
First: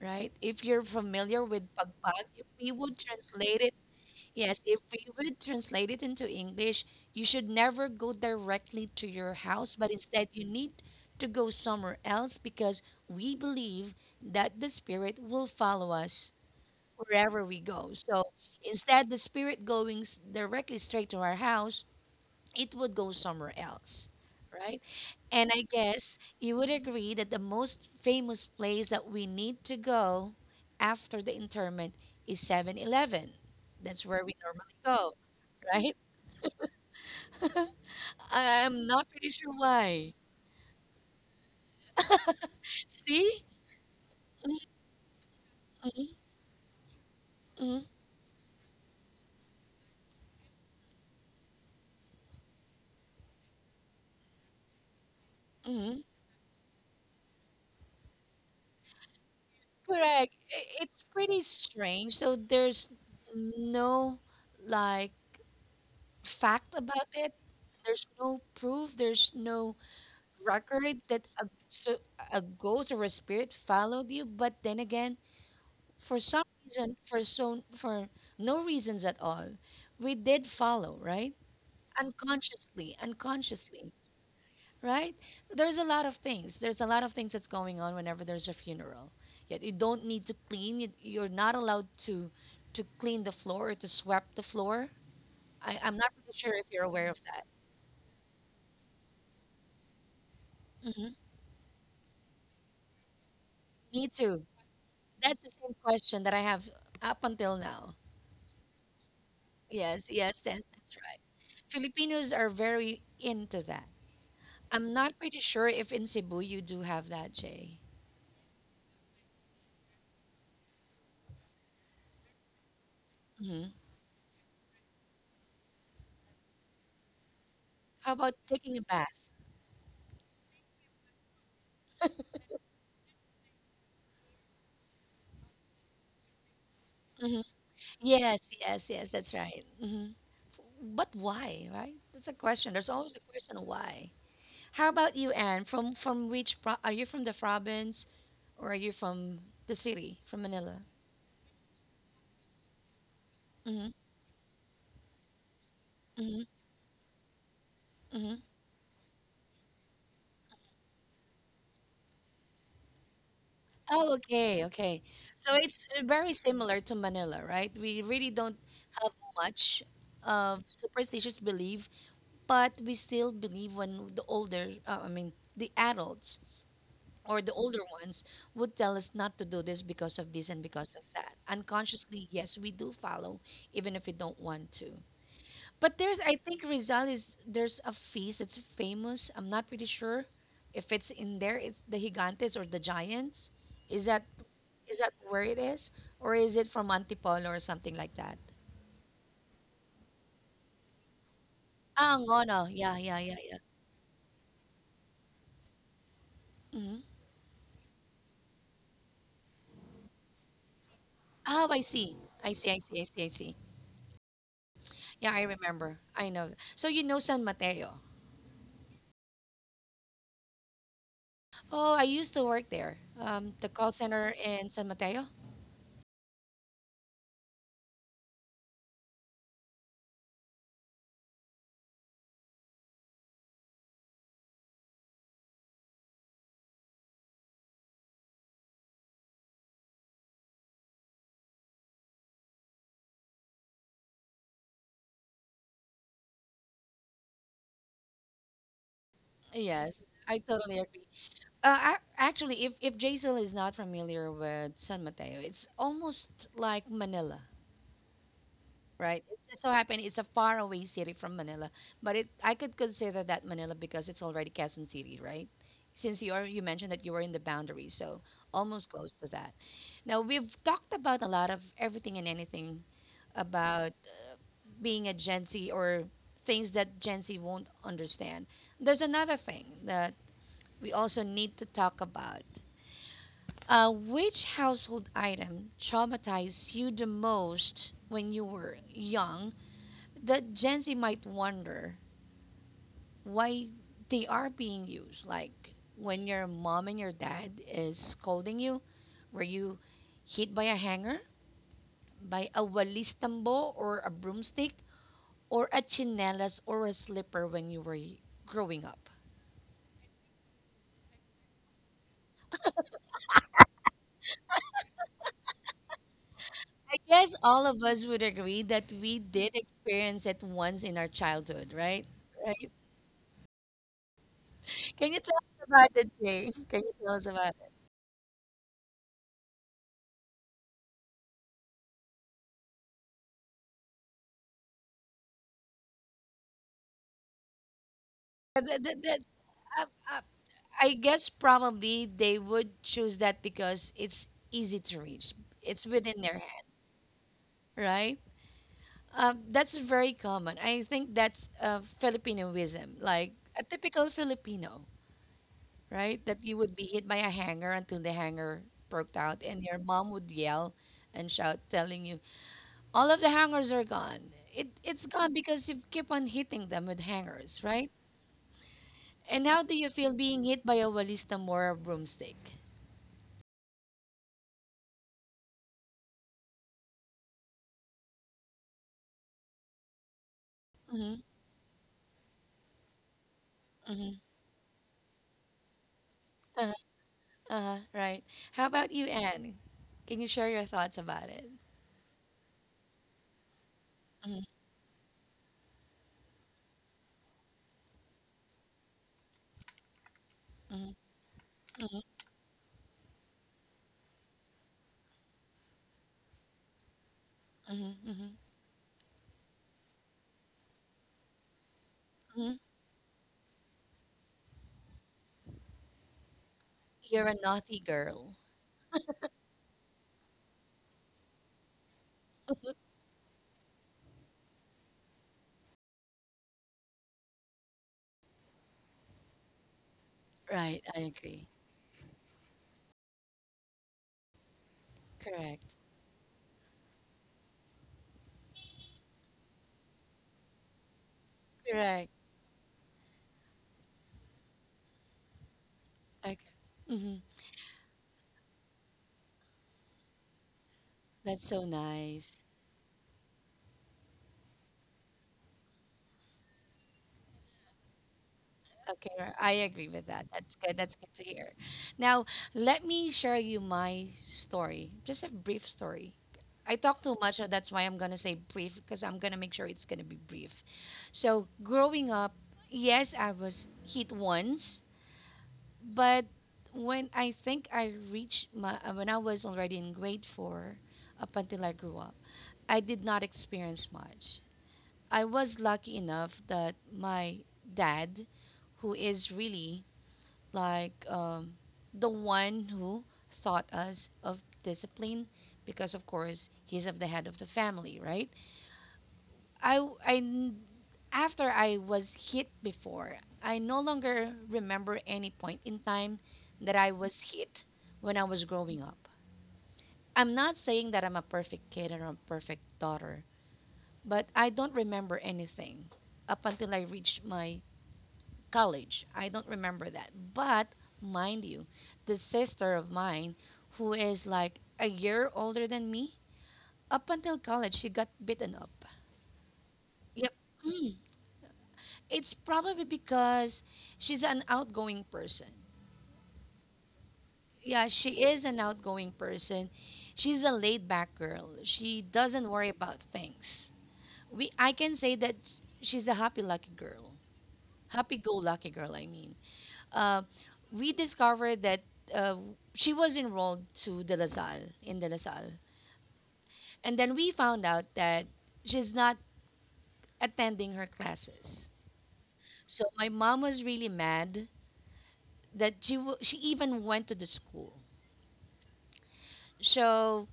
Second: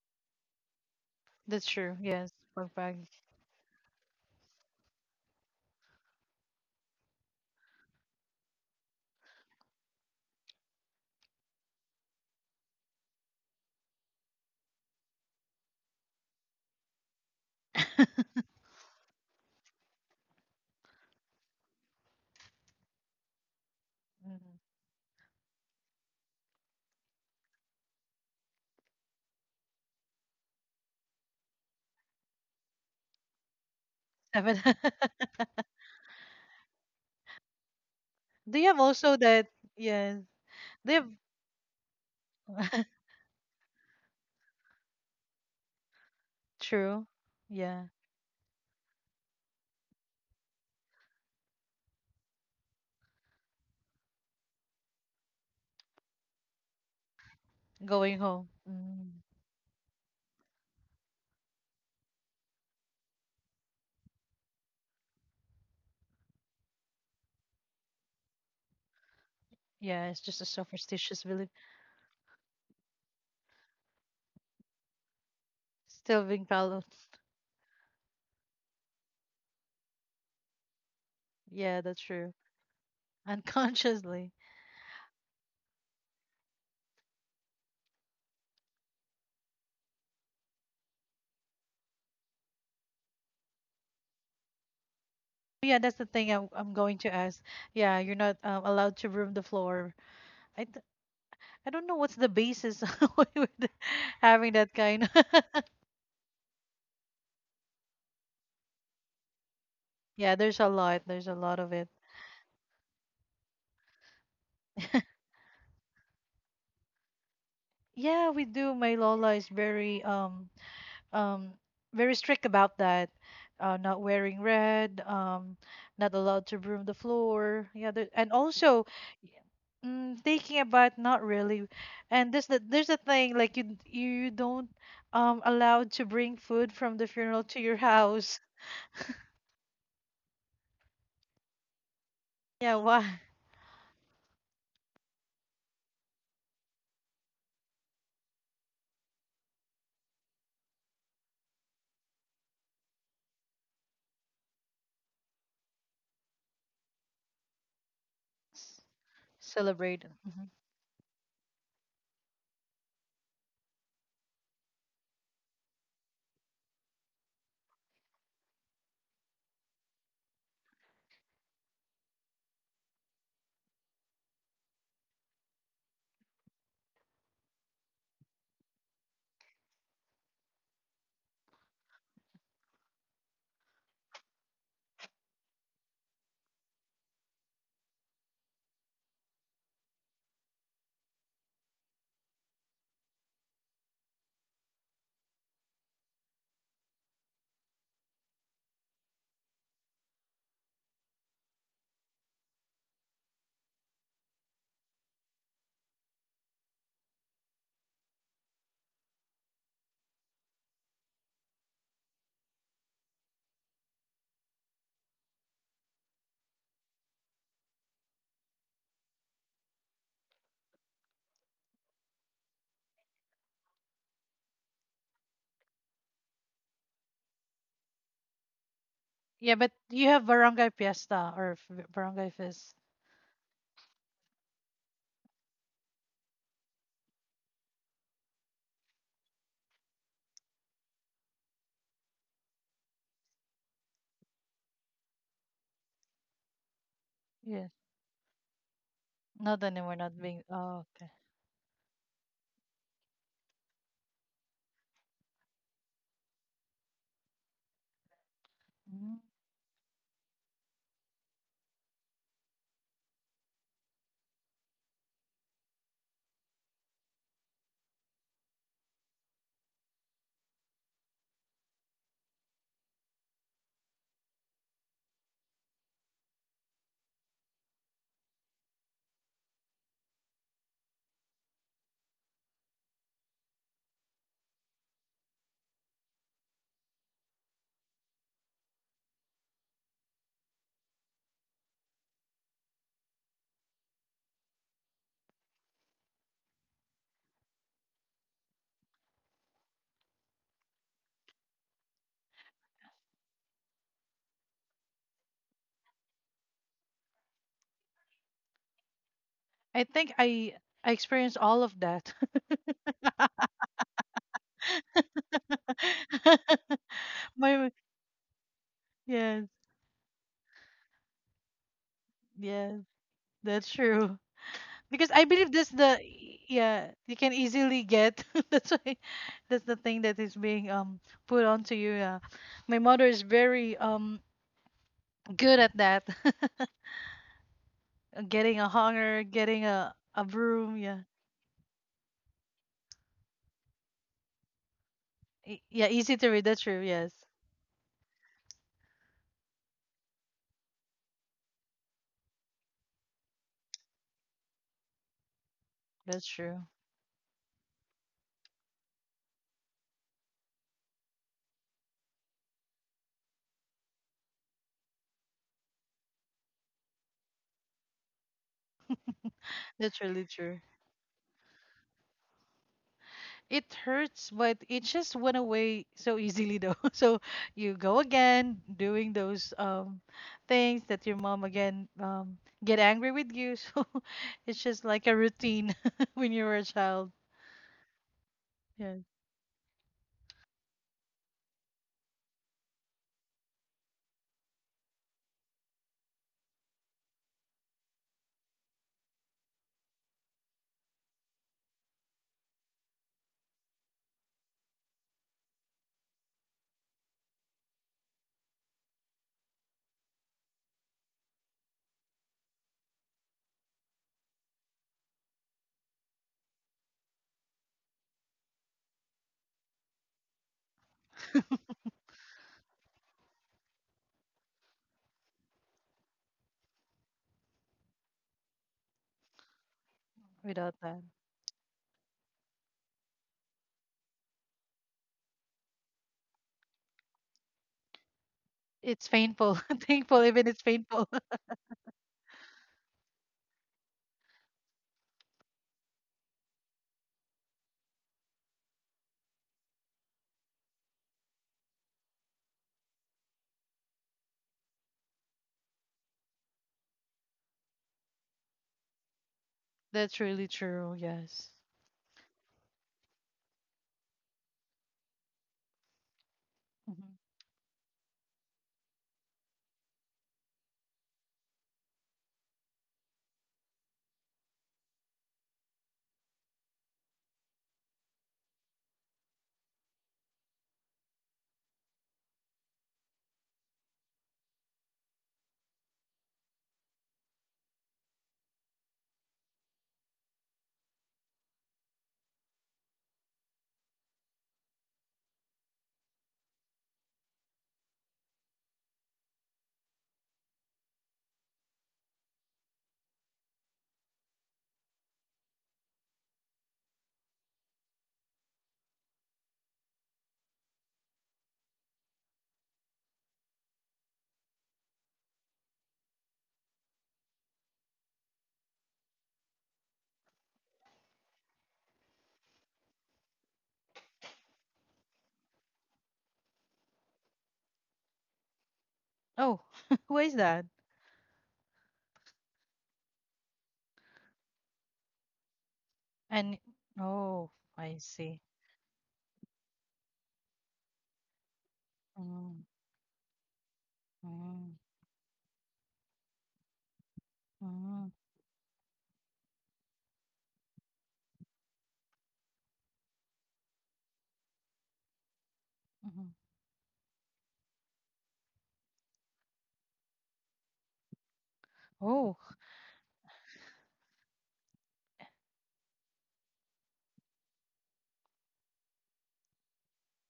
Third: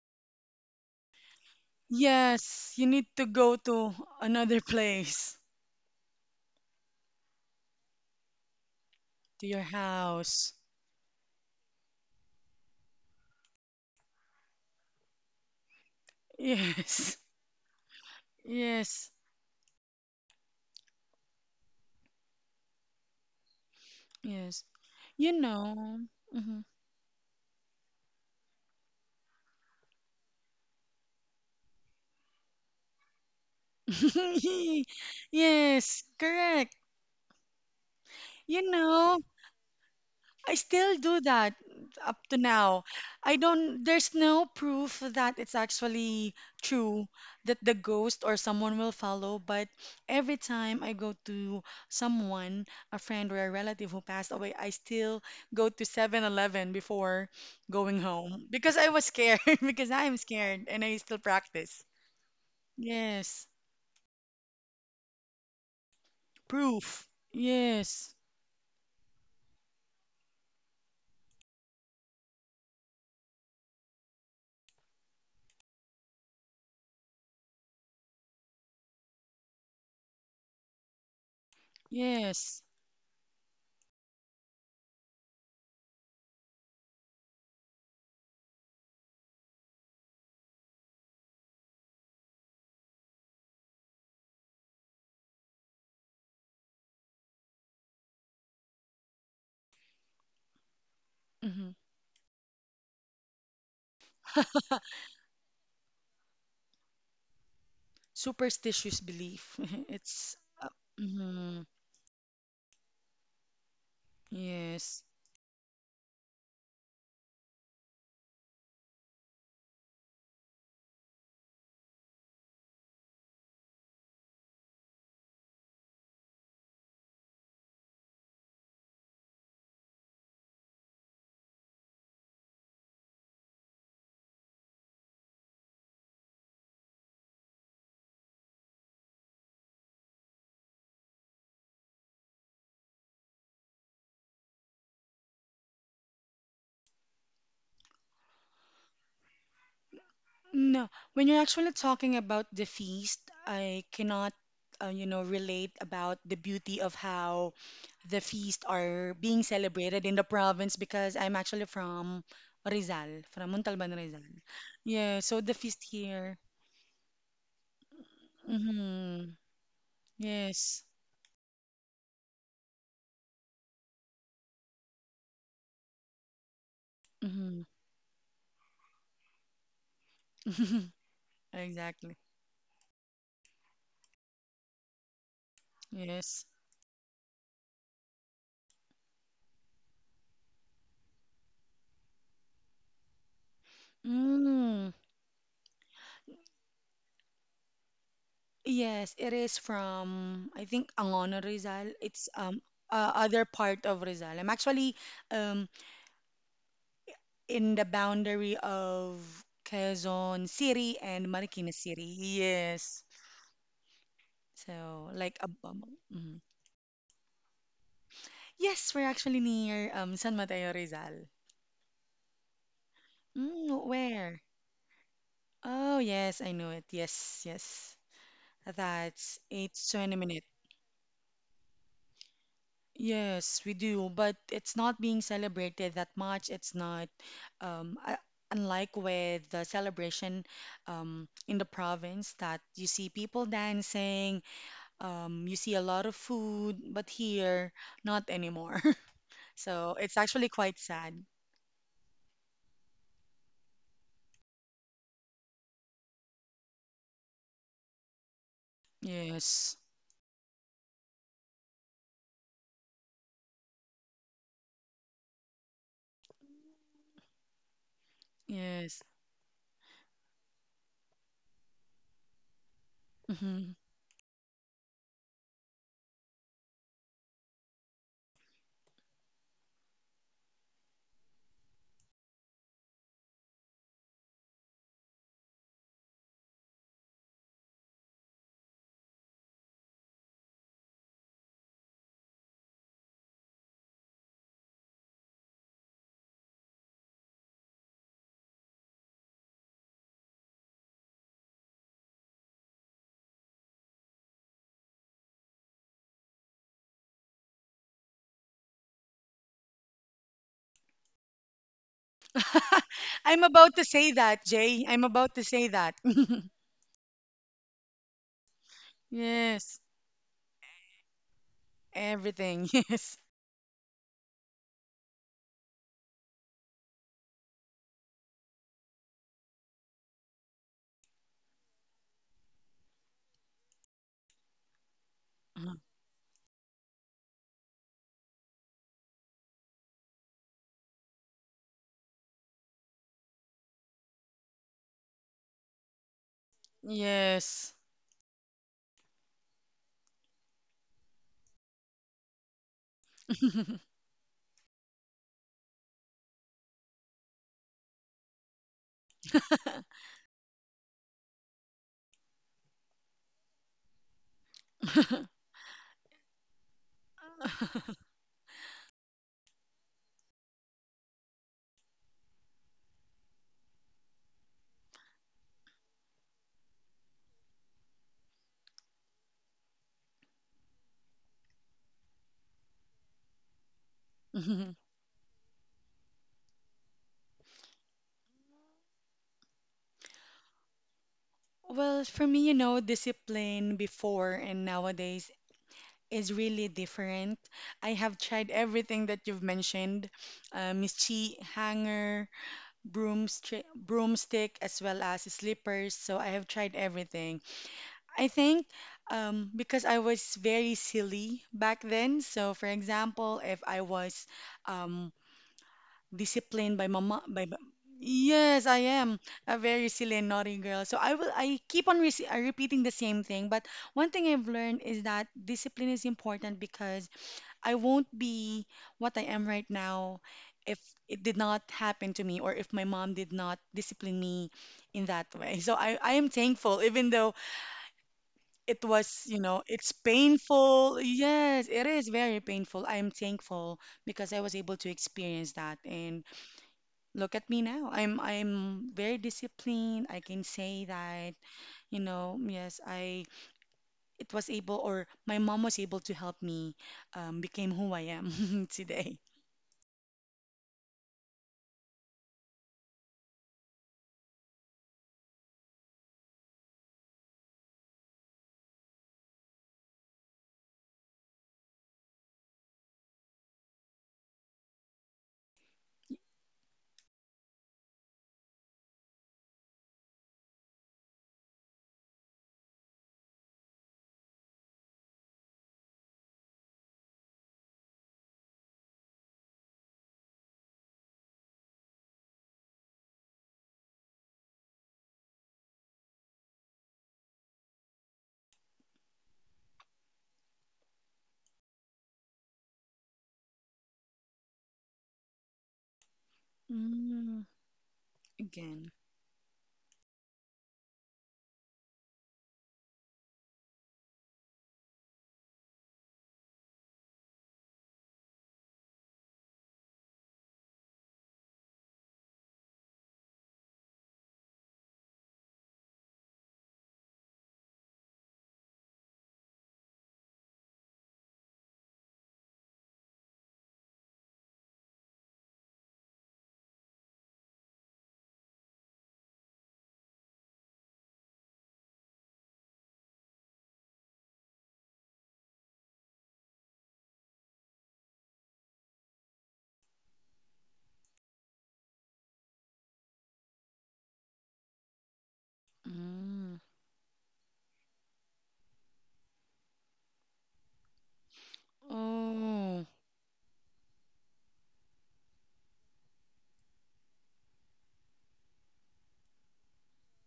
A: right? If you're familiar with
B: That's true.
A: pagpag,
B: Yes,
A: if we
C: Yes.
B: pork
C: You
A: would
B: pie.
C: need to go
A: translate it,
C: to
A: yes,
C: another
A: if we
C: place,
A: would translate it into English, you should never go directly to your
C: to your
A: house, but instead you
C: house.
A: need to go somewhere else because we believe that the spirit will follow us
C: Yes. *laughs*
A: wherever we go. So instead,
C: Yes.
A: the spirit going s- directly straight to our house, it would go somewhere else,
B: Mhm.
C: Yes.
A: right?
C: You
A: And I
C: know.
A: guess you
C: Mm-hmm.
A: would agree that the most famous place that we need to go after the interment is Seven Eleven. That's where we
B: Seven.
A: normally
C: *laughs*
A: go,
B: *laughs*
A: right?
C: Yes, correct.
B: Do
A: I-
B: you
C: You
B: have
A: I'm not
B: also
C: know,
A: pretty
B: that?
A: sure why.
B: Yes,
C: I
B: they
C: still
B: have.
C: do that up to now.
B: *laughs*
C: I
A: See?
C: don't, there's no proof that it's
A: Mm-mm,
C: actually
B: True.
C: true that the
A: mm
B: Yeah,
C: ghost or someone will follow, but every time I go to someone, a friend or a relative who passed away, I still go to
A: mm.
C: Seven Eleven before going
B: going
C: home
B: home.
C: because I was
B: Mm.
C: scared, *laughs* because I am
A: Correct.
C: scared
A: I-
C: and I
A: It's
C: still
A: pretty
C: practice.
A: strange. So there's
C: Yes,
A: no like fact
C: proof.
A: about it. There's
C: Yes,
A: no proof. There's no
B: Yeah, it's just a
A: record
B: superstitious
A: that
B: belief
A: a, so a ghost or a spirit followed you. But then again, for
B: still being
A: some
B: followed.
A: reason,
B: *laughs*
A: for so for no reasons at all, we did follow, right?
B: Yeah, that's true.
C: yes.
A: Unconsciously, unconsciously,
B: Unconsciously.
A: right? There's a lot of things. There's a lot of things that's going on whenever there's a funeral. Yet you don't need to clean. You, you're not allowed to to clean the floor or to sweep the floor.
B: Yeah,
A: I, I'm
B: that's the
A: not
B: thing
A: really
B: I'm,
A: sure if
B: I'm
A: you're
B: going
A: aware
B: to
A: of
B: ask.
A: that.
B: Yeah, you're not um, allowed to broom the floor. I, d-
A: Mm-hmm.
B: I
C: Hmm.
B: don't know what's the basis *laughs* with
A: Me too.
B: having that kind. *laughs*
A: That's the same question that I have up until now.
C: Superstitious belief. *laughs*
A: Yes,
B: Yeah,
C: It's
A: yes,
B: there's
A: that's,
B: a
A: that's
B: lot.
A: right.
B: There's a lot
C: mhm,
B: of it.
A: Filipinos are very into that. I'm
C: yes.
B: *laughs*
A: not pretty sure if in Cebu you do have that, Jay.
B: Yeah, we do. My Lola is very um um very strict about that,
A: Hmm.
B: uh not wearing red, um not allowed to broom the floor yeah there,
A: How
B: and
A: about taking a
B: also
A: bath?
B: mm, thinking about not really. And there's the there's a thing like you you don't um allowed to bring food from the
A: Hmm.
B: funeral to your house.
A: Yes, yes, yes, that's right. Hmm. But why, right? That's a question.
B: Yeah,
A: There's always
B: why
A: a question of why. How about you, Anne? From from which pro- are you from the province or are you from the city, from Manila?
C: No, when you're actually talking about the feast, I
A: Mm-hmm,
C: cannot, uh, you know, relate about the
A: mm-hmm,
C: beauty of how the
A: mm-hmm.
C: feast are being
B: celebrate.
C: celebrated in the
B: Mhm.
C: province because I'm actually from Rizal, from Montalban,
A: Oh,
C: Rizal.
A: okay, okay.
C: Yeah, so
A: So
C: the feast
A: it's uh, very
C: here.
A: similar to Manila, right? We really don't have
C: Mm-hmm.
A: much of
C: Yes.
A: superstitious belief, but we still believe when the older, uh, I mean, the adults or the
C: Mm-hmm.
A: older ones would tell us not to do this because of this and because
C: *laughs*
A: of that.
C: Exactly.
A: Unconsciously, yes, we do follow, even if we don't want to. But there's, I
C: Yes.
A: think Rizal is there's a feast that's famous. I'm not pretty sure if it's in there. It's the Gigantes or the Giants. Is that
C: Mm.
A: is that where it is, or is it from Antipolo or something like that?
C: Yes, it is from, I think, Angono, Rizal.
A: Ah,
C: It's um
A: Ngono. Yeah,
C: uh,
A: yeah, yeah,
C: other
A: yeah.
C: part of Rizal. I'm actually um
A: Hmm.
C: in the boundary of Quezon City and
A: Oh,
C: Marikina
A: I
C: City.
A: see. I see. I see. I
C: Yes.
A: see. I see.
C: So,
A: Yeah,
C: like
A: I
C: a
A: remember.
C: bubble.
A: I
C: Mhm.
A: know. So you know San Mateo.
C: Yes, we're actually near um San Mateo, Rizal.
A: Oh, I used to work there. Um, the
C: Mm,
A: call center
C: where?
A: in San Mateo.
C: Oh, yes, I know it. Yes, yes. That's
B: Yeah, but
C: it's
B: you
C: twenty
B: have
C: minutes.
B: barangay fiesta or f- barangay fest.
C: Yes, we do, but it's not being celebrated that much. It's not, um, uh, unlike with the celebration um, in the province that you see people dancing, um, you see a lot of food, but
B: Yeah,
C: here, not anymore. *laughs*
B: not
C: So
B: anymore,
A: Yes,
B: not
C: it's
A: I
B: being,
C: actually
A: totally
C: quite
B: oh
A: agree.
B: okay.
C: sad.
A: Uh, ac- actually, if if Jaisal is not familiar with San Mateo, it's almost like Manila,
B: Mm.
A: right? It just so
C: Yes,
A: happened it's a faraway city from Manila, but it I could consider that Manila because it's already Quezon City, right? Since you are you mentioned that you were in the boundary, so almost
C: yes.
A: close to that. Now we've talked about a lot of everything and anything
C: Hmm.
A: about uh, being a Gen Z or things that Gen Z won't understand. There's another thing that we also need to talk about uh, which household item traumatized you the most when you were young that Gen Z might wonder why they are being used? Like when your mom and your dad is scolding you, were you hit by a hanger, by a walis tambo or a broomstick, or a chinelas or a slipper when you were y- growing up?
B: i think i I experienced all of that.
C: *laughs* I'm about to say that, Jay. I'm about to say that. *laughs*
A: I guess
B: *laughs*
A: all
B: My
A: of us would agree that we
B: Yes,
A: did
C: Yes,
A: experience it once in our childhood, right?
C: everything.
B: yes,
C: *laughs* Yes,
B: that's true.
A: Can
B: Because
A: you
B: I
A: tell
B: believe
A: us
B: that's
A: about
B: the
A: it, Jay? Can you
B: yeah,
A: tell
B: you
A: us
B: can
A: about it?
B: easily get. *laughs* That's why that's the thing that is being um put onto you. Yeah. My mother is very um good
C: Mhm.
B: at that. *laughs* Getting
A: Uh,
B: a
A: that- that-
B: hanger,
A: that-
B: getting
A: uh,
B: a
A: uh,
B: a broom,
A: I
B: yeah.
A: guess probably they would choose that because it's easy to reach.
B: E- Yeah,
A: It's
B: easy
A: within
B: to
A: their
B: read. That's
A: hand,
B: true. Yes.
C: Yes.
A: right? Um, that's very common. I think that's uh, Filipinoism, like a typical Filipino, right?
B: That's
A: That you
B: true.
A: would be hit by a hanger until the hanger broke out, and your
C: *laughs*
A: mom would yell and shout, telling you, "All of the hangers are gone." It, it's gone
C: *laughs*
A: because you keep on hitting them with hangers, right? And how do you
B: That's
A: feel
B: really
A: being
B: true.
A: hit by a Walista Mora broomstick?
B: It hurts, but it just went away so easily though. *laughs* So you go again doing those um things that your
A: Mm-hmm,
B: mom again um get angry with you. *laughs* So
A: mm-hmm,
B: it's
C: Mhm.
B: just like a routine *laughs* when you were a
A: uh-huh,
B: child.
A: uh-huh, right. How about
B: Yeah,
A: you, Anne? Can you share your thoughts about it?
C: Well, for me, you know, discipline before
A: Mm-hmm,
C: and nowadays is really different. I have tried everything that you've mentioned, uh,
A: mm-hmm,
C: mischi,
A: mm-hmm,
C: hanger, broomstick, broomstick, as well as slippers. So I have tried everything.
A: mm-hmm,
C: I
A: mm-hmm,
C: think um, because I was very silly back then. So,
A: mm-hmm.
C: for example, if I was um, disciplined by mama
A: You're a
C: by ba-
A: naughty girl.
C: yes, I am a very silly and naughty girl, so I will I keep on re- repeating the same thing, but one thing I've learned is that discipline is important because I won't be what I am right now
B: without
C: if
A: Right,
B: that.
A: I
C: it did
A: agree.
C: not happen to me, or if my mom did not discipline me in that way.
A: Correct,
C: So i i am thankful, even though it
B: It's
C: was, you
B: painful.
C: know,
B: *laughs*
C: it's
B: Thankful even it's
C: painful.
B: painful.
C: Yes, it is
A: correct.
C: very painful. I am thankful because I was able to experience that. And
A: Okay. Mm-hmm.
C: look at me now. I'm I'm very disciplined. I can say that,
A: That's so
C: you
A: nice.
C: know, yes, I it was able, or my mom was able to help me um, became who I am *laughs*
A: Okay,
C: today.
A: r- I agree
B: *laughs*
A: with
B: That's
A: that.
B: really
A: That's good.
B: true,
A: That's good to
B: yes.
A: hear. Now, let me share you my story. Just a brief story. I talk
B: Mhm.
A: too much, so that's why I'm gonna say brief because I'm gonna make sure it's gonna be brief. So, growing up, yes, I was hit once, but when I think I reached my uh, when I was already in grade four, up until I grew up, I did not experience much. I was lucky enough that my dad, who is really like um, the one who thought us of discipline because of course he's of the head of the family, right. I w- I n- After I was hit before, I no longer remember any point in time that I was
C: Mm,
A: hit when I was growing
C: again.
A: up. I'm not saying that I'm a perfect kid or a perfect daughter, but I don't remember anything up until I reached my college. I don't remember that. But mind you, the sister of mine, who is like a year older than me, up until college, she got beaten up.
B: Oh, *laughs* who
A: Yep.
B: is that?
A: Mm. It's probably because she's an outgoing person.
B: And oh,
A: Yeah,
B: I
A: she
B: see.
A: is an outgoing person. She's a laid back girl. She doesn't
B: Mm,
A: worry about things. We I
B: mm,
A: can say that she's a happy lucky girl.
B: mm,
A: Happy go lucky girl, I mean. uh, we discovered that uh, she was enrolled to the LaSalle in the LaSalle,
B: mhm.
C: Mm.
A: and then we found out that she's not attending her classes.
B: Oh,
A: So
C: Oh.
A: my mom was really mad that she w- she even went to the school. So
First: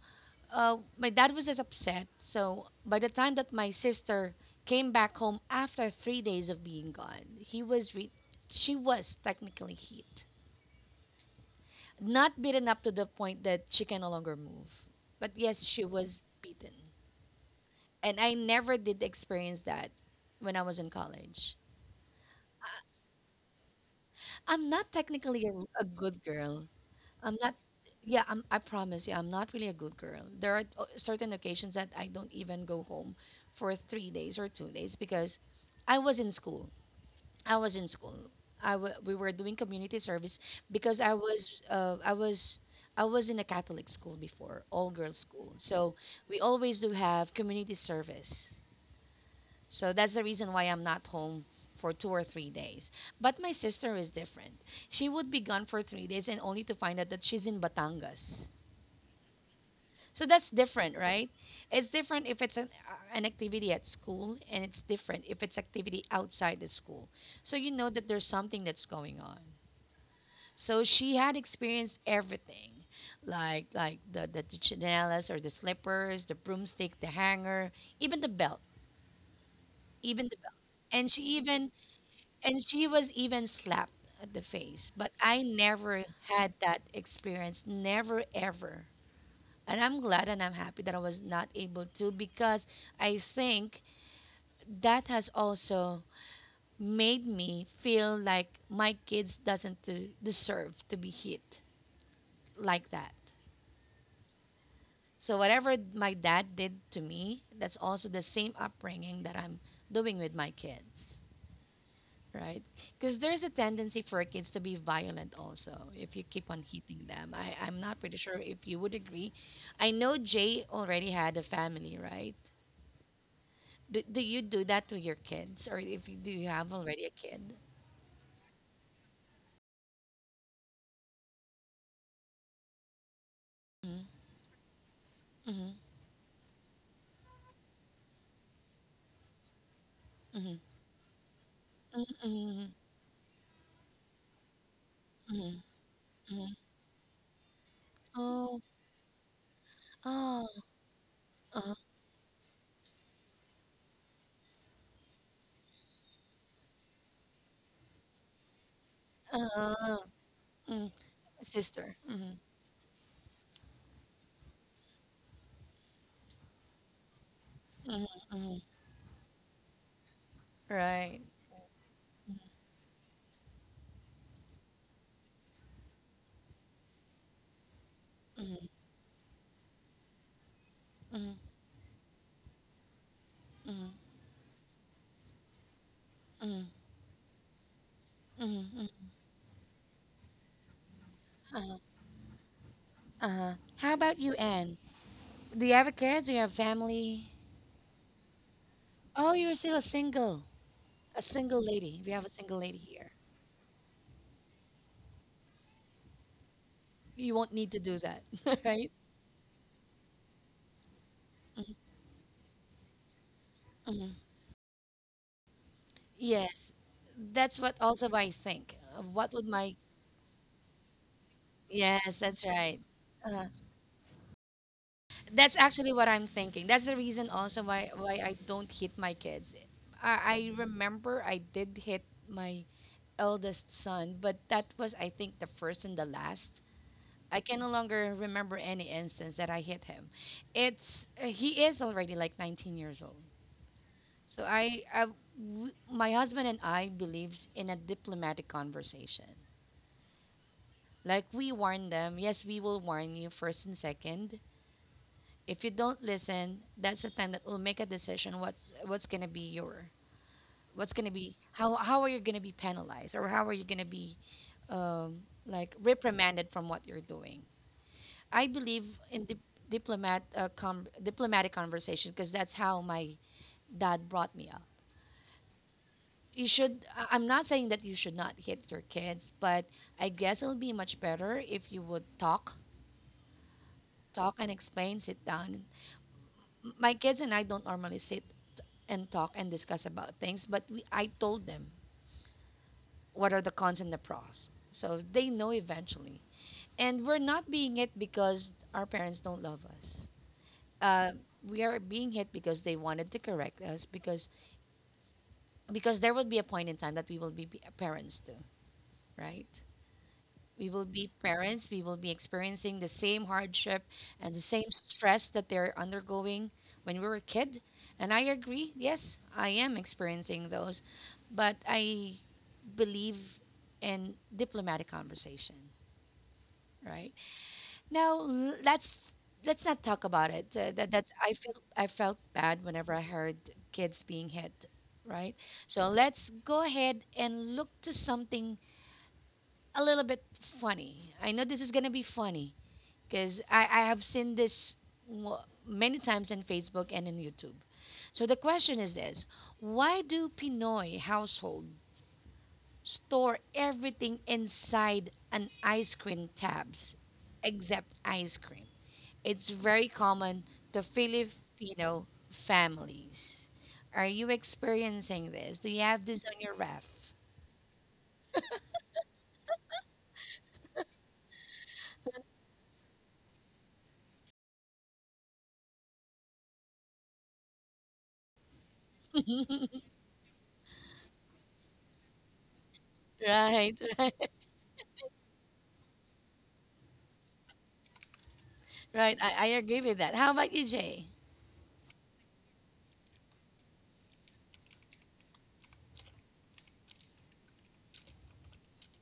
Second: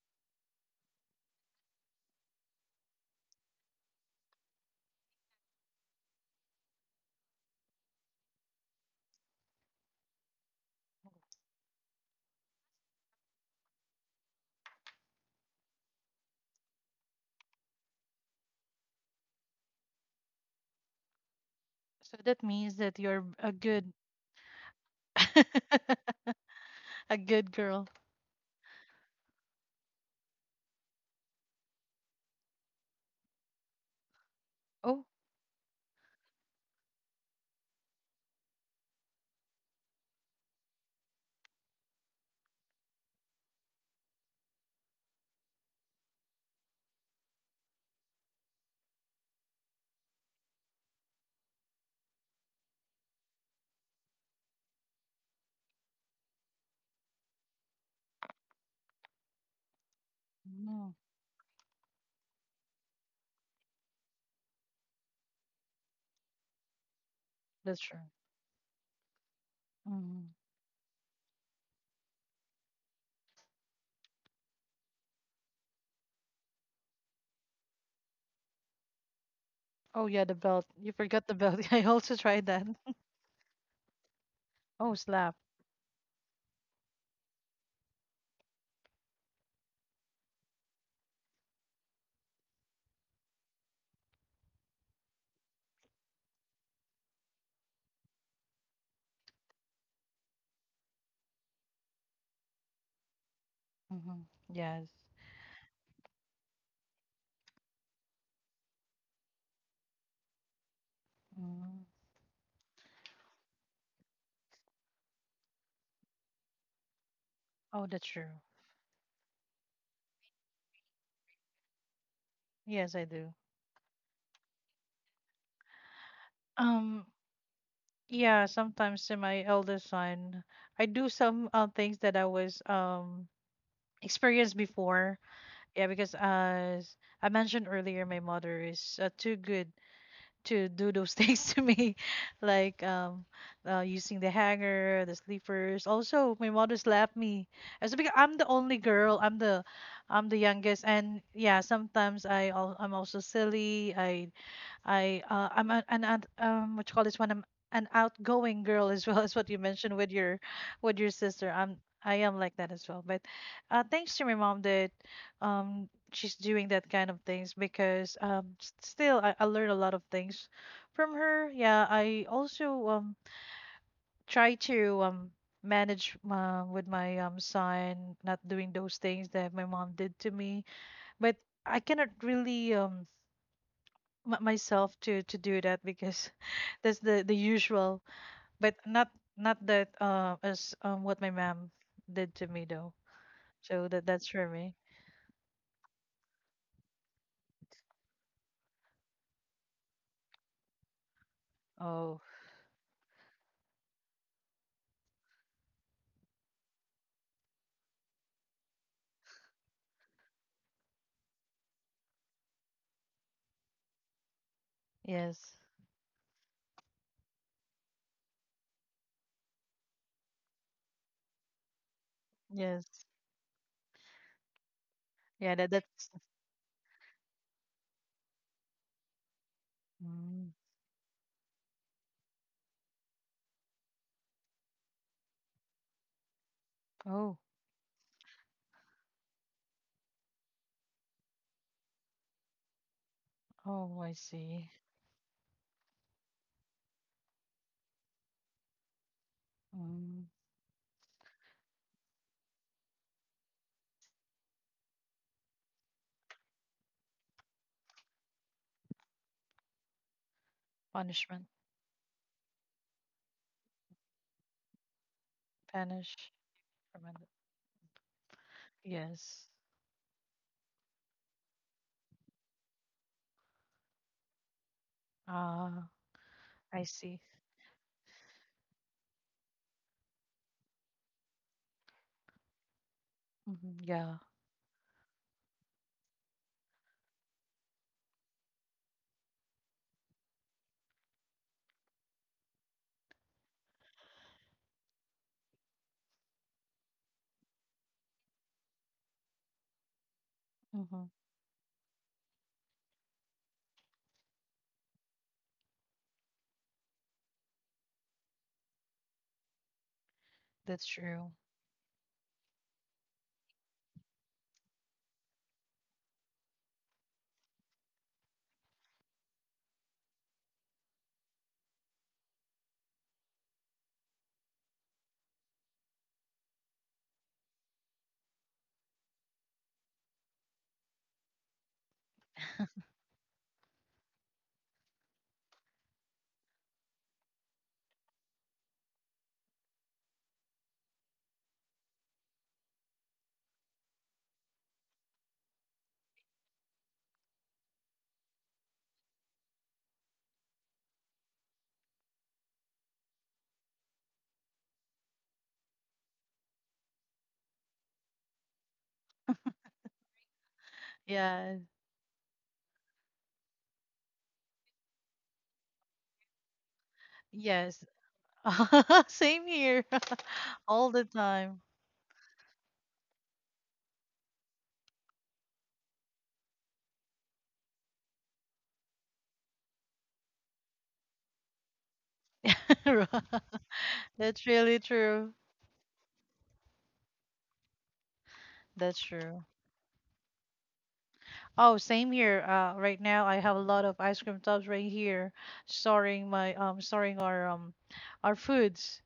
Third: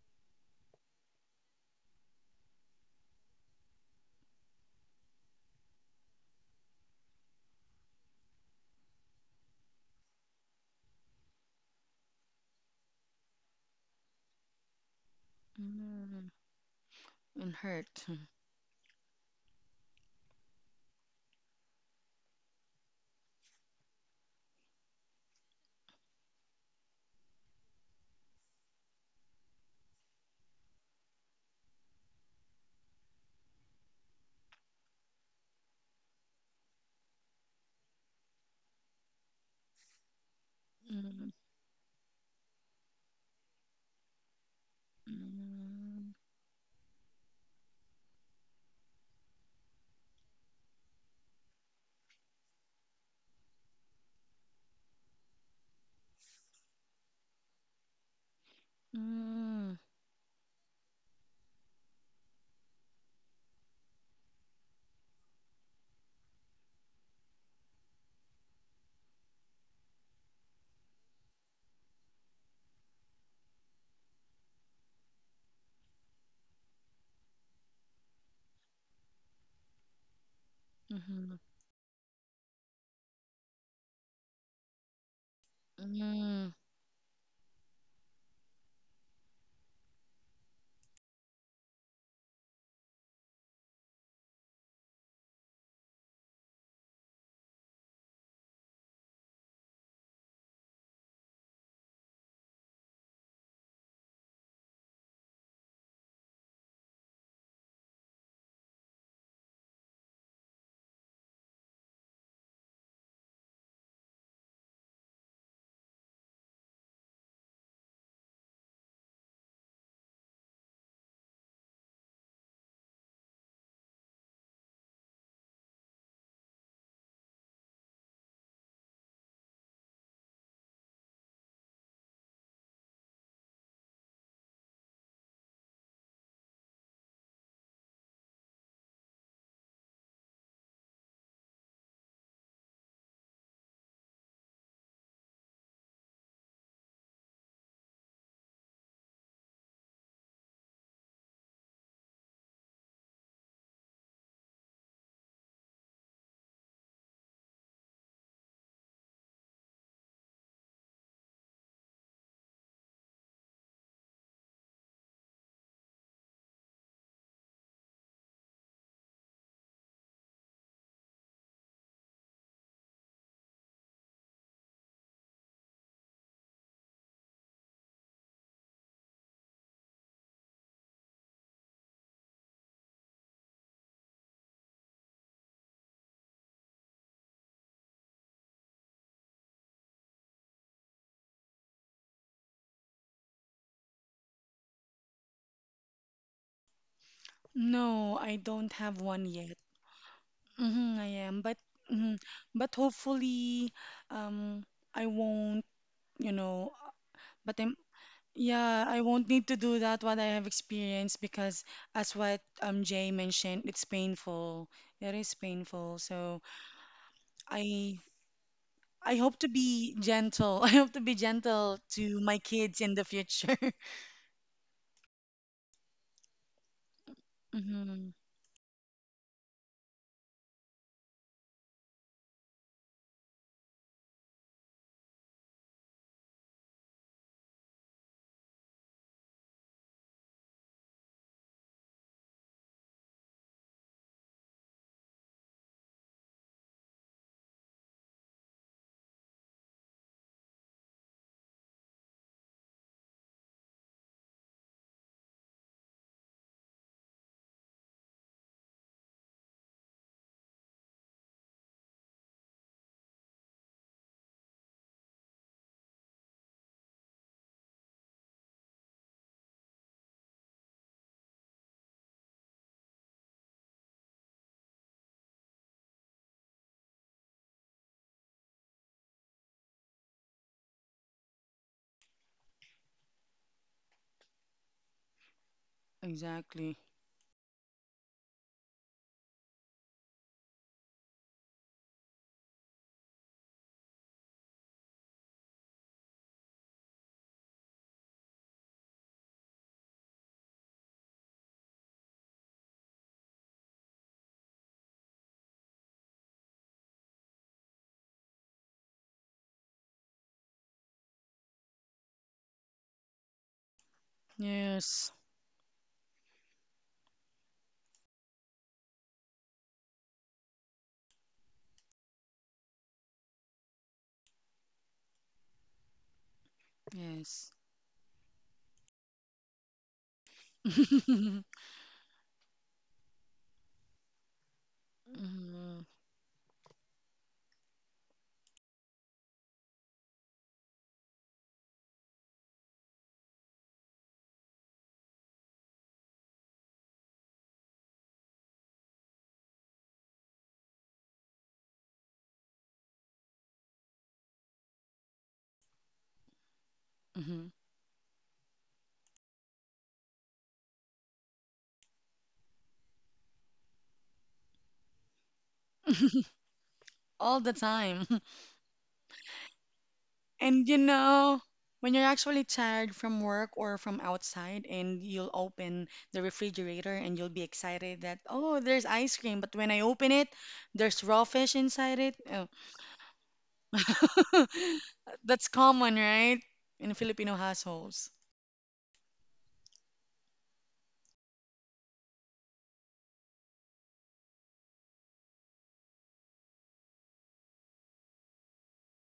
A: uh, my dad was as upset. So by the time that my sister came back home after three days of being gone, he was re- she was technically hit. Not beaten up to the point that she can no longer move. But yes, she was
C: Mm.
A: beaten.
C: And hurt.
A: And I never did experience that when I was in college.
B: so that means that you're a good
A: I'm not technically a, a good girl.
B: *laughs* a
A: I'm
B: good
A: not,
B: girl.
A: yeah, I'm, I promise you, I'm not really a good girl. There are o- certain occasions that I don't even go home for three days or two days
B: Oh,
A: because I was in school. I was in school. I w- we were doing community service because I
C: Mm.
A: was uh, I was I was in a Catholic school before, all girls school. So
C: Mm.
A: we always do have community service. So that's the reason why I'm not home for two or three days. But my sister is different. She would be gone for three days and only to find out that she's in Batangas.
C: Mm.
A: So that's
B: no,
A: different, right? It's different if it's an, uh, an activity at school, and it's different if it's activity outside the school. So you
B: that's
A: know
B: true.
A: that there's something that's going on.
B: Hmm.
A: So she had experienced everything, like like the the, the chinelas or the slippers, the broomstick, the hanger, even the belt,
B: Oh, yeah,
A: even
B: the
A: the belt.
B: belt. You
A: And she
B: forgot the
C: Mhm.
B: belt. *laughs*
A: even
B: I also tried
A: and
B: that.
A: she
B: *laughs*
A: was even slapped at the face.
B: Oh,
A: But
B: slap.
A: I never
C: Mm.
A: had that experience, never ever. And I'm glad and I'm happy that I was not able to because I think that has also made me feel like my kids doesn't uh, deserve to be hit like that.
B: Hmm. Yes.
A: So whatever my dad did to me, that's also the same upbringing that I'm doing with my kids,
B: Mm.
A: right? Because there's a tendency for kids to be violent also if you keep on hitting them. I, I'm
B: Oh,
A: not
B: that's
A: pretty
B: true.
A: sure if you would agree. I know Jay already had a family, right?
B: Yes, I do.
A: Do, do you do that to your kids, or if you, do you have already
B: Um,
A: a kid?
B: yeah, sometimes to my eldest son, I do some uh, things that I was um
A: Mm,
B: experienced before.
A: mhm,
B: Yeah, because as I mentioned earlier, my mother is uh, too good
A: mhm,
B: to do those things *laughs* to me,
A: mm, mhm.
B: like um, uh, using the hanger, the sleepers. Also, my mother slapped me. As Because I'm the
A: Oh,
B: only girl, I'm the, I'm the
A: oh,
B: youngest, and yeah,
A: uh,
B: sometimes I al- I'm also silly. I I uh, I'm a, an out- um what you call this one, I'm an outgoing girl as well *laughs* as what you
A: uh, uh,
B: mentioned with your
A: mm,
B: with your sister. I'm
A: sister.
B: I am
A: Mhm,
B: like that as well. But uh, thanks to my mom that um she's doing that kind of things
A: mhm,
B: because um
A: mhm.
B: s- still I, I learn a lot of things from
A: Right.
B: her. Yeah, I also um try to um manage uh, with my um son not
A: Mm-hmm.
B: doing those things that my mom did to me. But
A: Mm-hmm.
B: I cannot really um
A: Mm,
B: m- myself to to do that because
A: mm,
B: *laughs* that's the the usual
A: mm,
B: but
A: mm.
B: not not that uh as um what my mom
A: Uh-huh.
B: did to me though,
A: Uh-huh.
B: so
A: How
B: that
A: about
B: that's
A: you,
B: for me.
A: Anne? Do you have a kids? Do you have family?
C: No, I don't have one
A: Oh, you're
C: yet.
A: still a single,
C: Hmm. I
A: a
C: am, but
A: single lady. We
C: mhm.
B: Oh
A: have a single
C: But
A: lady here.
C: hopefully, um, I won't. You know,
A: You
C: but
A: won't
C: I'm,
A: need to do that, *laughs*
C: yeah,
A: right?
C: I won't need to do that what I have experienced, because as what um Jay mentioned, it's
A: Mm.
C: painful. It is
B: yes,
C: painful. So
A: Yes, that's what
C: i
A: also I think. Uh,
C: i
A: What
C: hope to
A: would my
C: be gentle. *laughs* I hope to be gentle to
A: yes,
C: my
A: that's
C: kids
A: right.
B: yes.
C: in the
A: Uh,
C: future.
B: Yeah,
A: that's
B: that
A: actually what
B: that's,
A: I'm thinking. That's the reason
C: *laughs*
A: also why
C: Hmm.
A: why I don't hit my kids. I, I
B: mm.
A: remember I did hit my eldest son, but that was I think the first and the last.
B: Oh,
A: I can no longer remember any instance that I hit him. It's uh, He is already like nineteen years old years old.
B: oh, I
A: So
B: see.
A: I, I w- my husband and I believes in a diplomatic conversation.
B: Mm.
A: Like we warn them, yes, we will warn you first and second. If you don't listen, that's the time that we'll make a decision what's what's going to be your what's going to be
B: Punishment.
A: how how are you going to be penalized or how are you going to be um, like
B: Punish.
A: reprimanded from what you're
B: Reprimand-.
A: doing. I believe in dip-
B: Yes.
A: diplomat uh, com- diplomatic conversation because that's how my dad brought me up.
B: Ah,
A: You
B: I
A: should. I-
B: see.
A: I'm not saying that you should not hit your kids, but I guess it'll be much better if you would talk,
B: Hmm, yeah.
A: talk and explain, sit down. M-
C: Exactly,
A: My kids and I don't normally sit and talk and discuss about things, but we, I told them what are the cons and the pros, so they know eventually. And we're not being it because our parents don't love us,
B: Hmm,
A: uh, we are being hit because they wanted to correct us because because there will be a point in time that we will be be- parents too, right? We will
B: that's
A: be
B: true.
A: parents. We will be experiencing the same hardship and the same
C: yes.
A: stress that they're undergoing when we were a kid. And I agree, yes, I am experiencing those, but I believe in diplomatic conversation, right?
C: Yes.
A: No, l- let's let's not talk about it. Uh, that
C: *laughs*
A: that's I
C: Hmm.
A: feel I felt bad whenever I heard kids being hit, right? So let's go ahead and look to something a little bit funny. I know this is gonna be funny because I I have seen this w- many times in Facebook and in YouTube. So the question is this: why do Pinoy household store everything inside an ice cream tabs
C: Hmm.
A: except ice cream? It's very common to
B: Yeah.
A: Filipino families. Are you experiencing this? Do you have this on your ref?
C: All the
B: Yes.
C: time. *laughs*
B: *laughs* Same here. *laughs*
C: And you
B: All the
C: know,
B: time.
C: when you're actually tired from work or from outside, and you'll open the refrigerator, and you'll be excited that, oh, there's ice cream. But when I open it, there's raw fish inside it. Oh.
A: Right,
B: *laughs*
A: *laughs*
B: That's
C: *laughs*
B: really true.
C: That's common, right? In Filipino households.
B: That's
A: right. I,
B: true.
A: I agree with that. How about you, Jay?
B: Oh, same here. Uh, right now I have a lot of ice cream tubs right here, storing my um, storing our um, our foods.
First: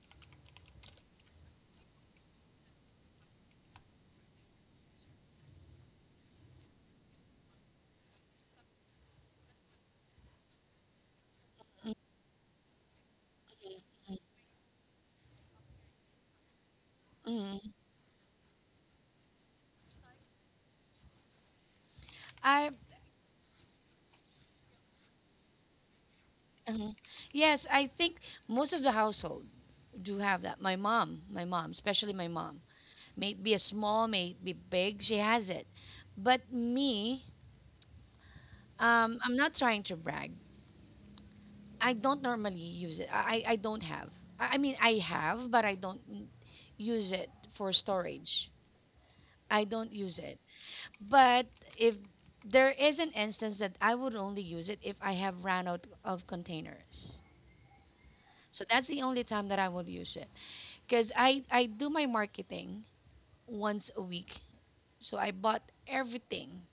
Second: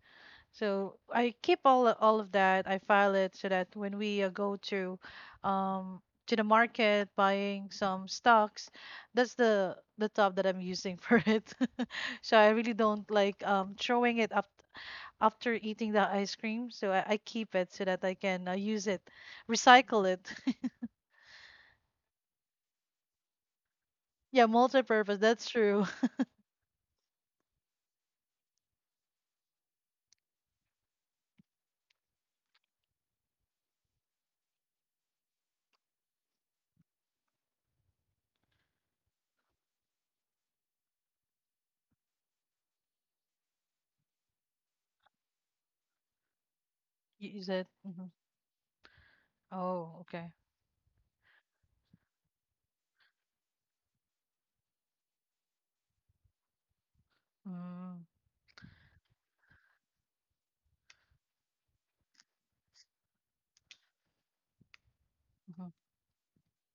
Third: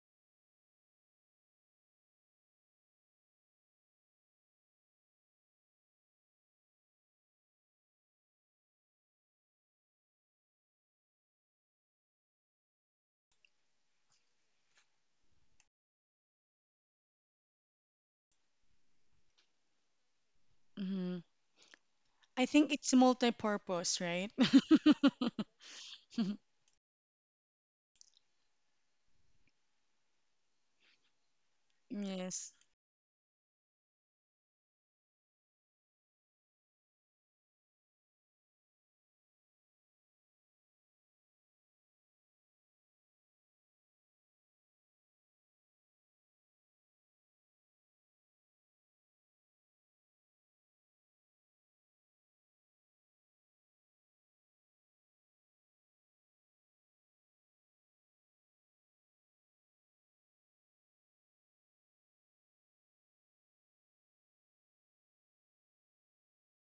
B: So I keep all all of that. I file it so that when we uh, go to, um, to the market buying some stocks, that's the the tub that I'm using for it. *laughs* So I really don't like um throwing it up after eating the ice cream. So I, I keep
A: Mm,
B: it so that I can uh, use it, recycle it. *laughs*
C: Hmm. I think
A: I
C: it's multi-purpose, right?
B: Yeah, multi-purpose. That's
C: *laughs*
B: true. *laughs*
A: mhm. Yes, I think most of the household do have that. My mom, my mom, especially my
C: Yes,
A: mom, may it be a small, may it be big, she has it. But me, um, I'm not trying to brag, I don't normally use it. I I I don't have. I, I mean I have, but I don't n- use it
B: Use it.
A: for
B: Hmm.
A: storage. I don't
B: Oh,
A: use
B: okay.
A: it. But if there is an instance that I would only use it if I have ran out of containers.
B: Mm-hmm.
A: So that's the only time that I will use it because I I do my marketing once a week. So I bought
B: Mm-hmm.
A: everything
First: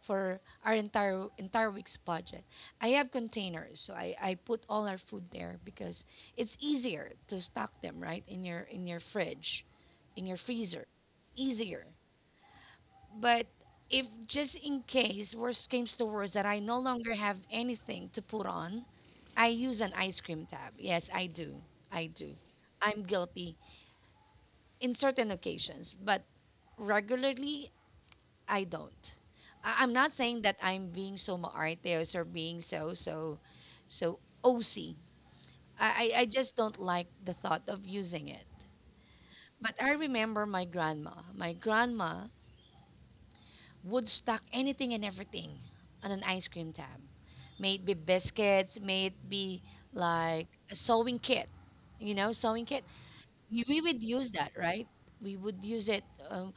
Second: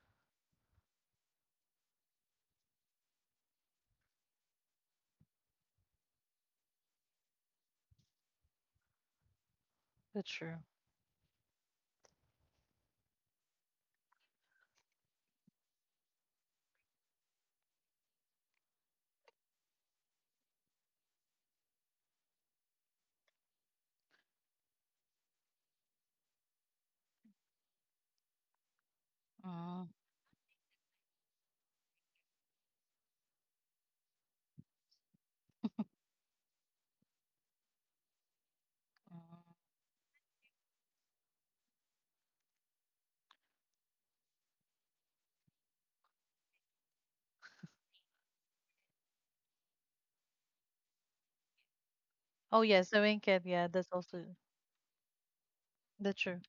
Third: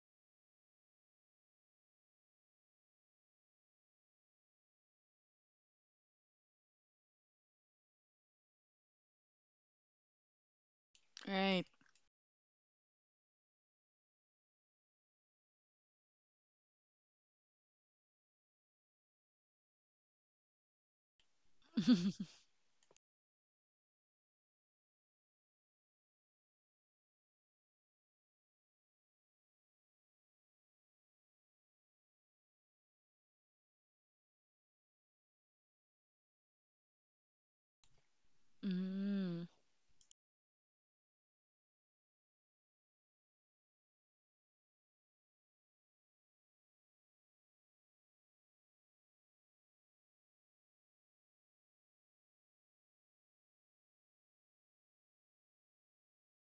A: for our entire entire week's budget. I have containers, so I, I put all our food there because it's easier to stock them right in your in your fridge, in
B: That's
A: your
B: true.
A: freezer. It's
C: right.
A: easier. But if just in case worst comes to worst that I no longer have anything to put on, I use an ice cream tab. Yes, I do. I do. I'm guilty in certain occasions, but regularly I don't. I, I'm
B: Mm.
A: not saying that I'm being so maarteos or so being so so so O C. I, I I just don't like the thought of using it.
C: Mm.
B: Mm.
A: But I remember my grandma. My grandma would stock anything and everything on an ice cream tab. May it be biscuits, may it be like a sewing kit, you know, sewing
B: Oh
A: kit.
B: yes, the wing kit.
A: We
B: Yeah,
A: we
B: that's
A: would use
B: also,
A: that, right? We would use it.
B: that's true.
A: Um,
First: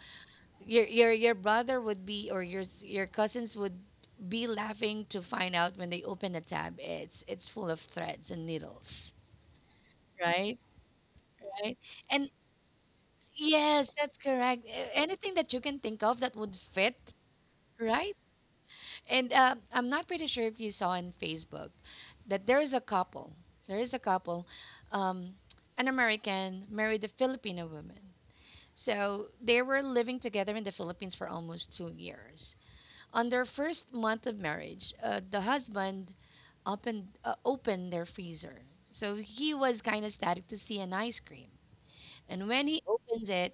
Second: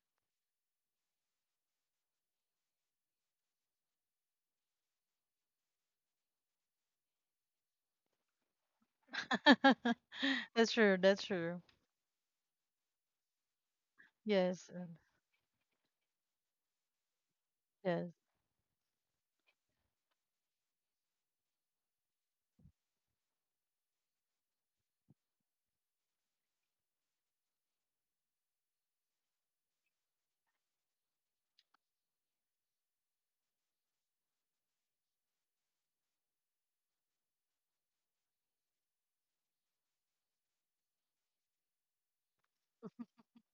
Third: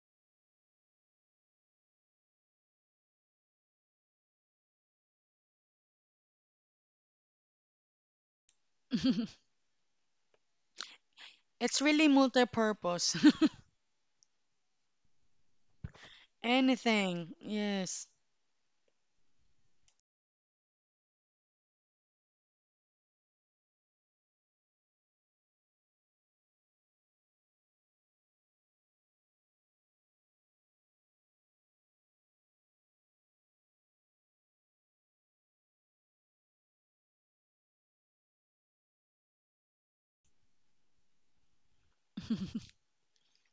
A: Your your your brother would be or your s- your cousins would be laughing to find out when they open a tab it's it's full of threads and needles,
B: *laughs*
A: right?
B: That's true. That's true.
A: Right.
C: It's really
A: And
C: multi-purpose.
A: yes, that's correct.
B: Yes. uh,
A: A- anything that you can think of that
C: *laughs*
A: would fit,
C: Anything, yes.
B: Yes.
A: right? And uh, I'm not pretty sure if you saw on Facebook that there is a couple there is a couple, um, an American married a Filipino woman, so they were living together in the Philippines for almost two years. On their first month of marriage, uh, the husband opened uh, opened their freezer. So he was kind of static to see an ice cream. And when
C: *laughs*
A: he opens it,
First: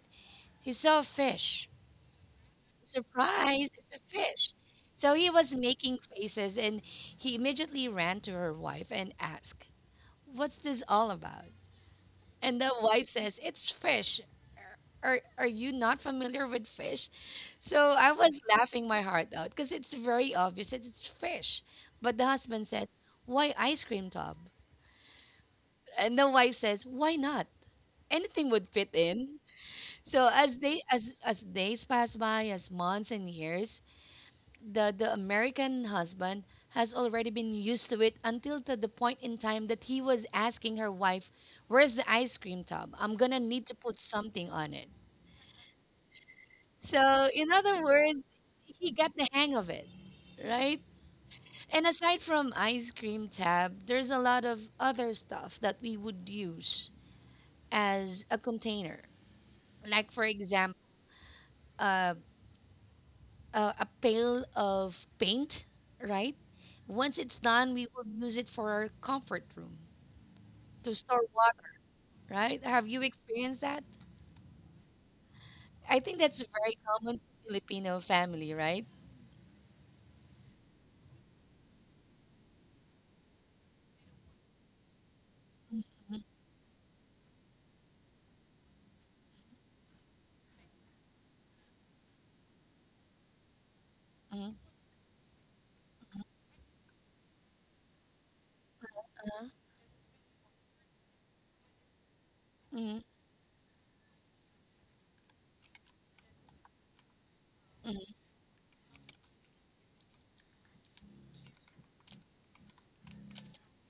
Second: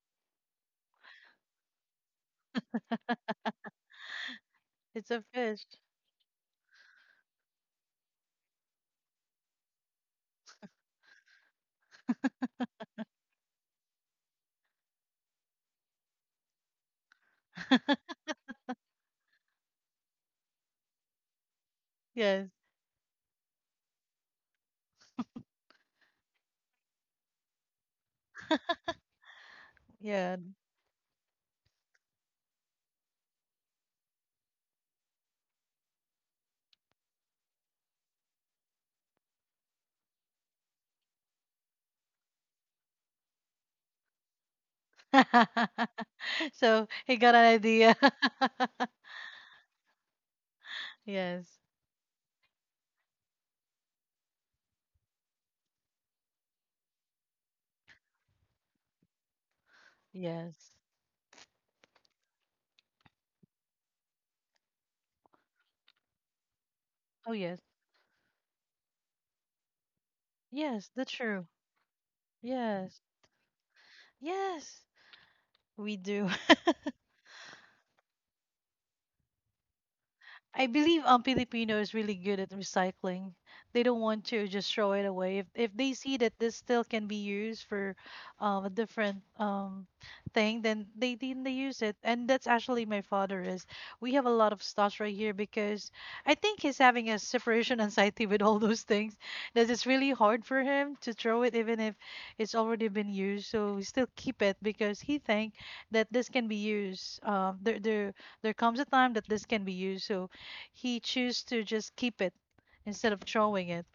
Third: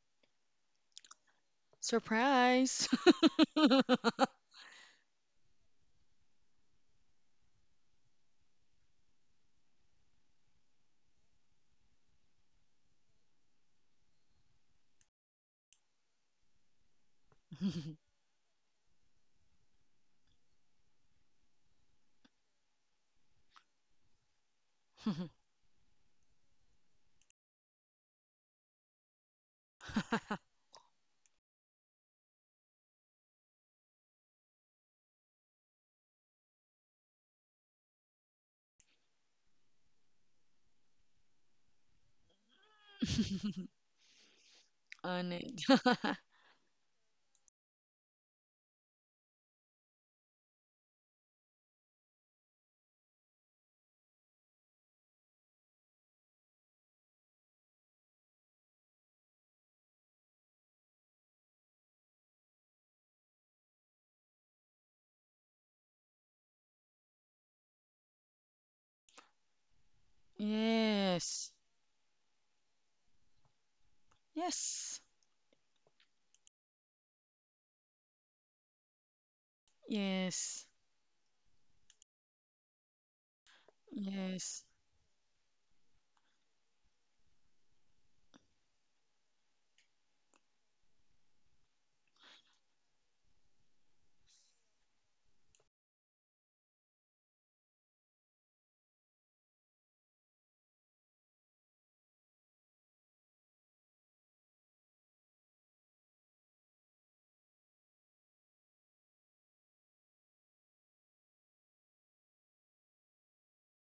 A: he saw a fish.
C: Surprise!
A: Surprise, it's a
C: *laughs*
A: fish.
B: It's
A: So
B: a
A: he was
B: fish.
A: making faces and he immediately ran to her wife and asked, "What's this all about?" And the wife says, "It's fish. Are, are you not familiar with fish?" So I was laughing my heart out because it's very obvious that it's fish. But the
B: Yes.
A: husband said, "Why ice cream tub?" And the wife says, "Why not? Anything would fit in." So
B: Yeah.
A: as they as as days pass by, as months and years, the the American husband has already been used to it until to the point in time that he was asking her wife, "Where's the ice cream tub? I'm gonna need to put something on it."
C: On it. *laughs*
B: *laughs* So he
A: So,
B: got an
A: in other
B: idea.
A: words, he
B: *laughs*
A: got the hang of it, right?
B: Yes.
A: And aside from ice cream tab, there's a lot of other stuff that we would use as a container. Like for
B: Yes.
A: example, uh, uh, a pail of paint, right? Once
B: Oh
A: it's
B: yes.
A: done, we will use it for our comfort room
B: Yes,
A: to
B: that's
A: store
C: Yes.
B: true.
A: water, right? Have
B: Yes.
A: you experienced that?
B: Yes,
C: Yes.
B: we
A: I think
B: do.
A: that's a very common Filipino family, right?
C: Yes.
B: I believe um Filipino is really good at recycling. They don't want to
C: Yes.
B: just throw it away. If if they see that this still can be used for um, a different um thing, then they then they use it. And that's actually my father is. We have a lot
A: Mhm,
B: of stuff right here because I think he's having a separation *laughs* anxiety with all those things. That it's really hard for him to throw it even if it's already
A: mhm,
B: been used. So we still keep it because he think that this can be used. Um, there
A: mhm.
B: there there comes a time that this can be used. So he choose to just keep it instead of throwing it.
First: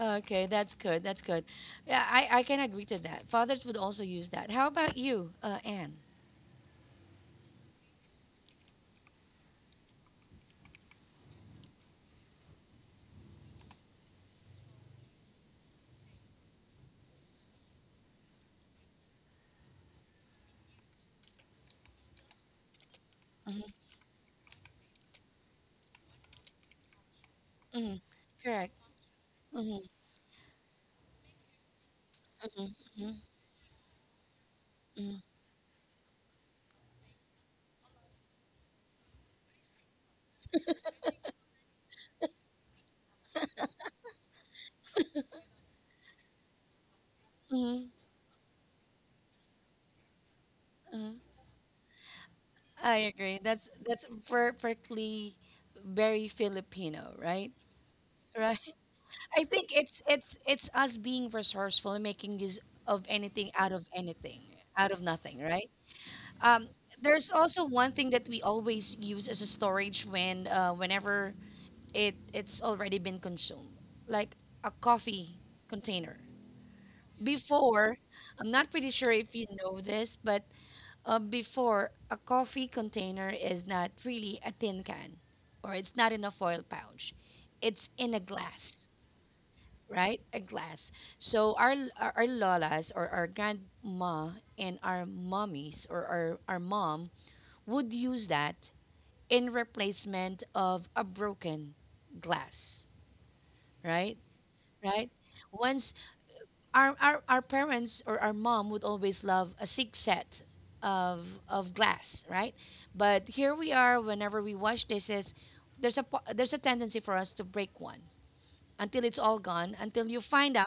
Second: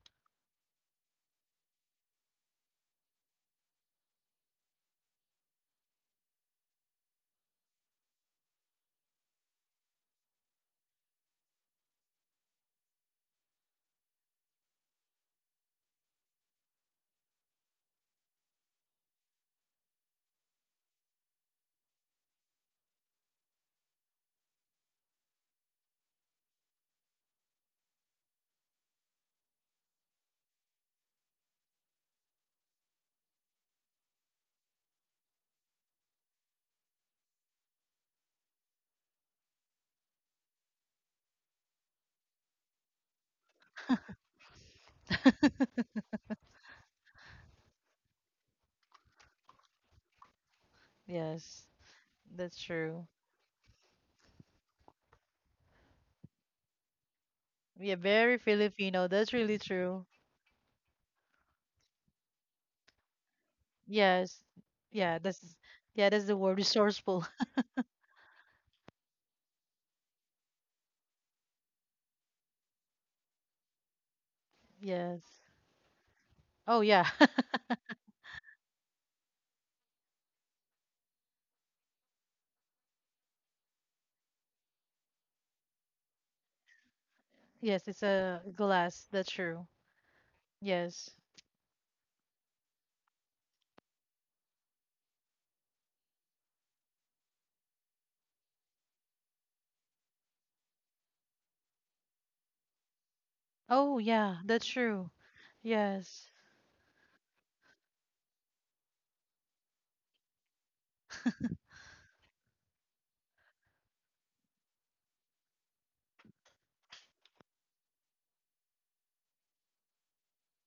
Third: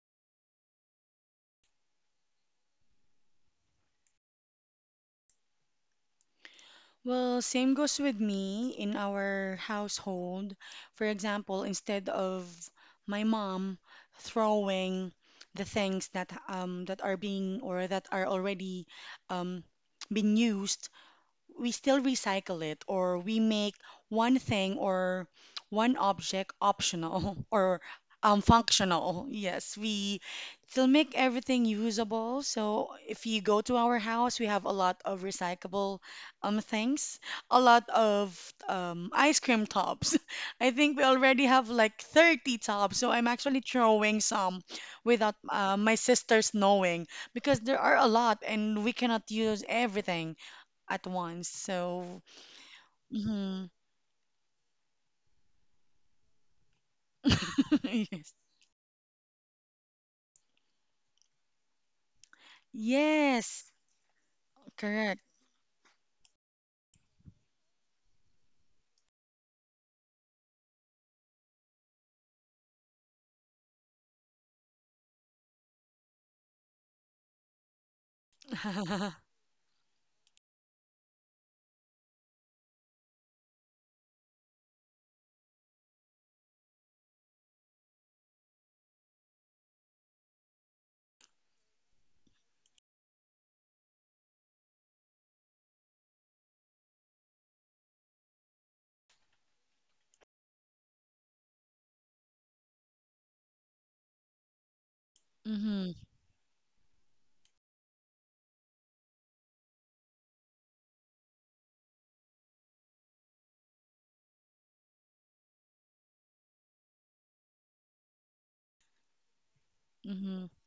A: Okay, that's good. That's good. Yeah, I, I can agree to that. Fathers would also use that. How about you, uh, Anne?
C: Well, same goes with me in our household. For example, instead of my mom throwing the things that um that are being, or that are already um being used, we still recycle it, or we
A: Hmm,
C: make one thing, or one object optional *laughs* or
A: hmm.
C: um,
A: Correct.
C: functional. Yes,
A: Hmm,
C: we still make everything usable.
A: hmm,
C: So if you go to our house, we have a lot
A: hmm,
C: of recyclable um, things, a lot of um, ice cream tops. *laughs* I think we already have like thirty tops. So I'm actually throwing some without uh, my
B: *laughs*
C: sisters knowing because there
A: hmm,
C: are a lot and we cannot use everything at
A: hmm.
C: once.
B: Yes,
C: So,
B: that's
A: I
B: true.
A: agree.
C: mhm.
A: That's that's perfectly very Filipino, right?
C: *laughs*
B: Yeah,
C: Yes.
B: very
A: Right.
B: Filipino. That's
A: I
B: really
A: think it's
B: true.
A: it's it's us being resourceful and making use of anything
C: Yes,
A: out of
B: Yes.
A: anything, out of
B: Yeah,
C: correct.
A: nothing,
B: that's
A: right?
B: yeah, that's the word
A: Um,
B: resourceful.
A: there's also one thing that we always use as a storage when uh, whenever it it's already been consumed, like a
B: *laughs*
A: coffee
B: Yes.
A: container.
B: Oh yeah. *laughs*
A: Before, I'm not pretty sure
C: *laughs*
A: if you know this, but uh, before a coffee container is not really a tin can, or it's not in a foil pouch,
B: Yes,
A: it's
B: it's
A: in a
B: a
A: glass,
B: glass. That's true.
A: right? A glass.
B: Yes.
A: So our l- our, our lolas or our grandma and our mummies or our, our mom would use that in replacement of a broken glass,
B: Oh
A: right?
B: yeah, that's
A: Right?
B: true.
C: Mm-hmm.
A: Once
B: Yes.
A: our our, our parents or our mom would always love a six set of of glass, right? But here we are whenever we wash dishes, there's a po- there's a tendency for us to break one until it's all gone, until you
C: Mm-hmm.
A: find out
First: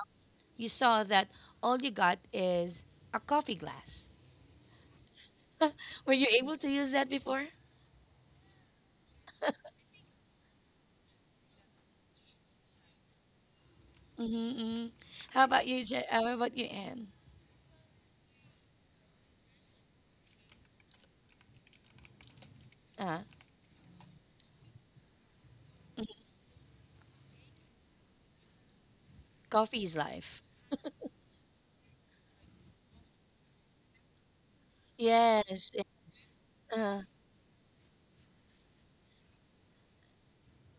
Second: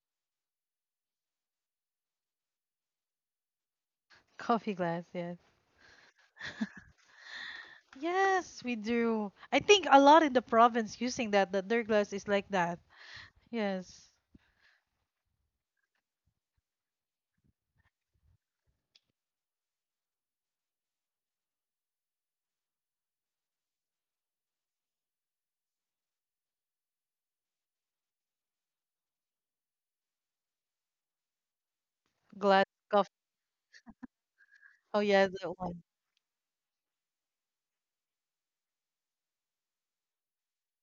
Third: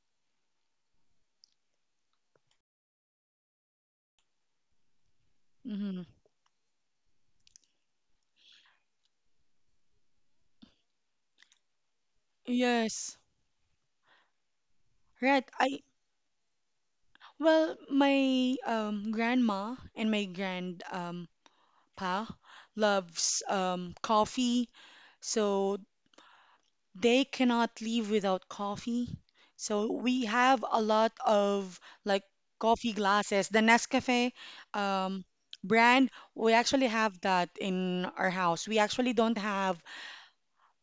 A: you saw that all you got is a coffee glass.
B: Coffee glass, yes.
C: Mm-hmm.
A: *laughs* Were you able to use that before?
B: Yes, we do. I think a lot in the province using that, that their glass is like that.
C: Yes.
B: Yes.
A: Mm-hmm. Mm. How
C: Right.
A: about
C: I
A: you, Je- uh, how about you, Anne?
C: well, my um grandma and my grand um pa
A: Uh,
C: loves um coffee. So
A: mhm.
C: they cannot leave without coffee.
A: Coffee
C: So
A: is
C: we
A: life.
C: have a lot of like
B: Glass
C: coffee
B: coffee.
C: glasses. The Nescafe
B: Oh
C: um,
B: yeah, that
A: Yes.
B: one.
A: Yes.
C: brand, we actually
A: Uh,
C: have that in our house. We actually don't have,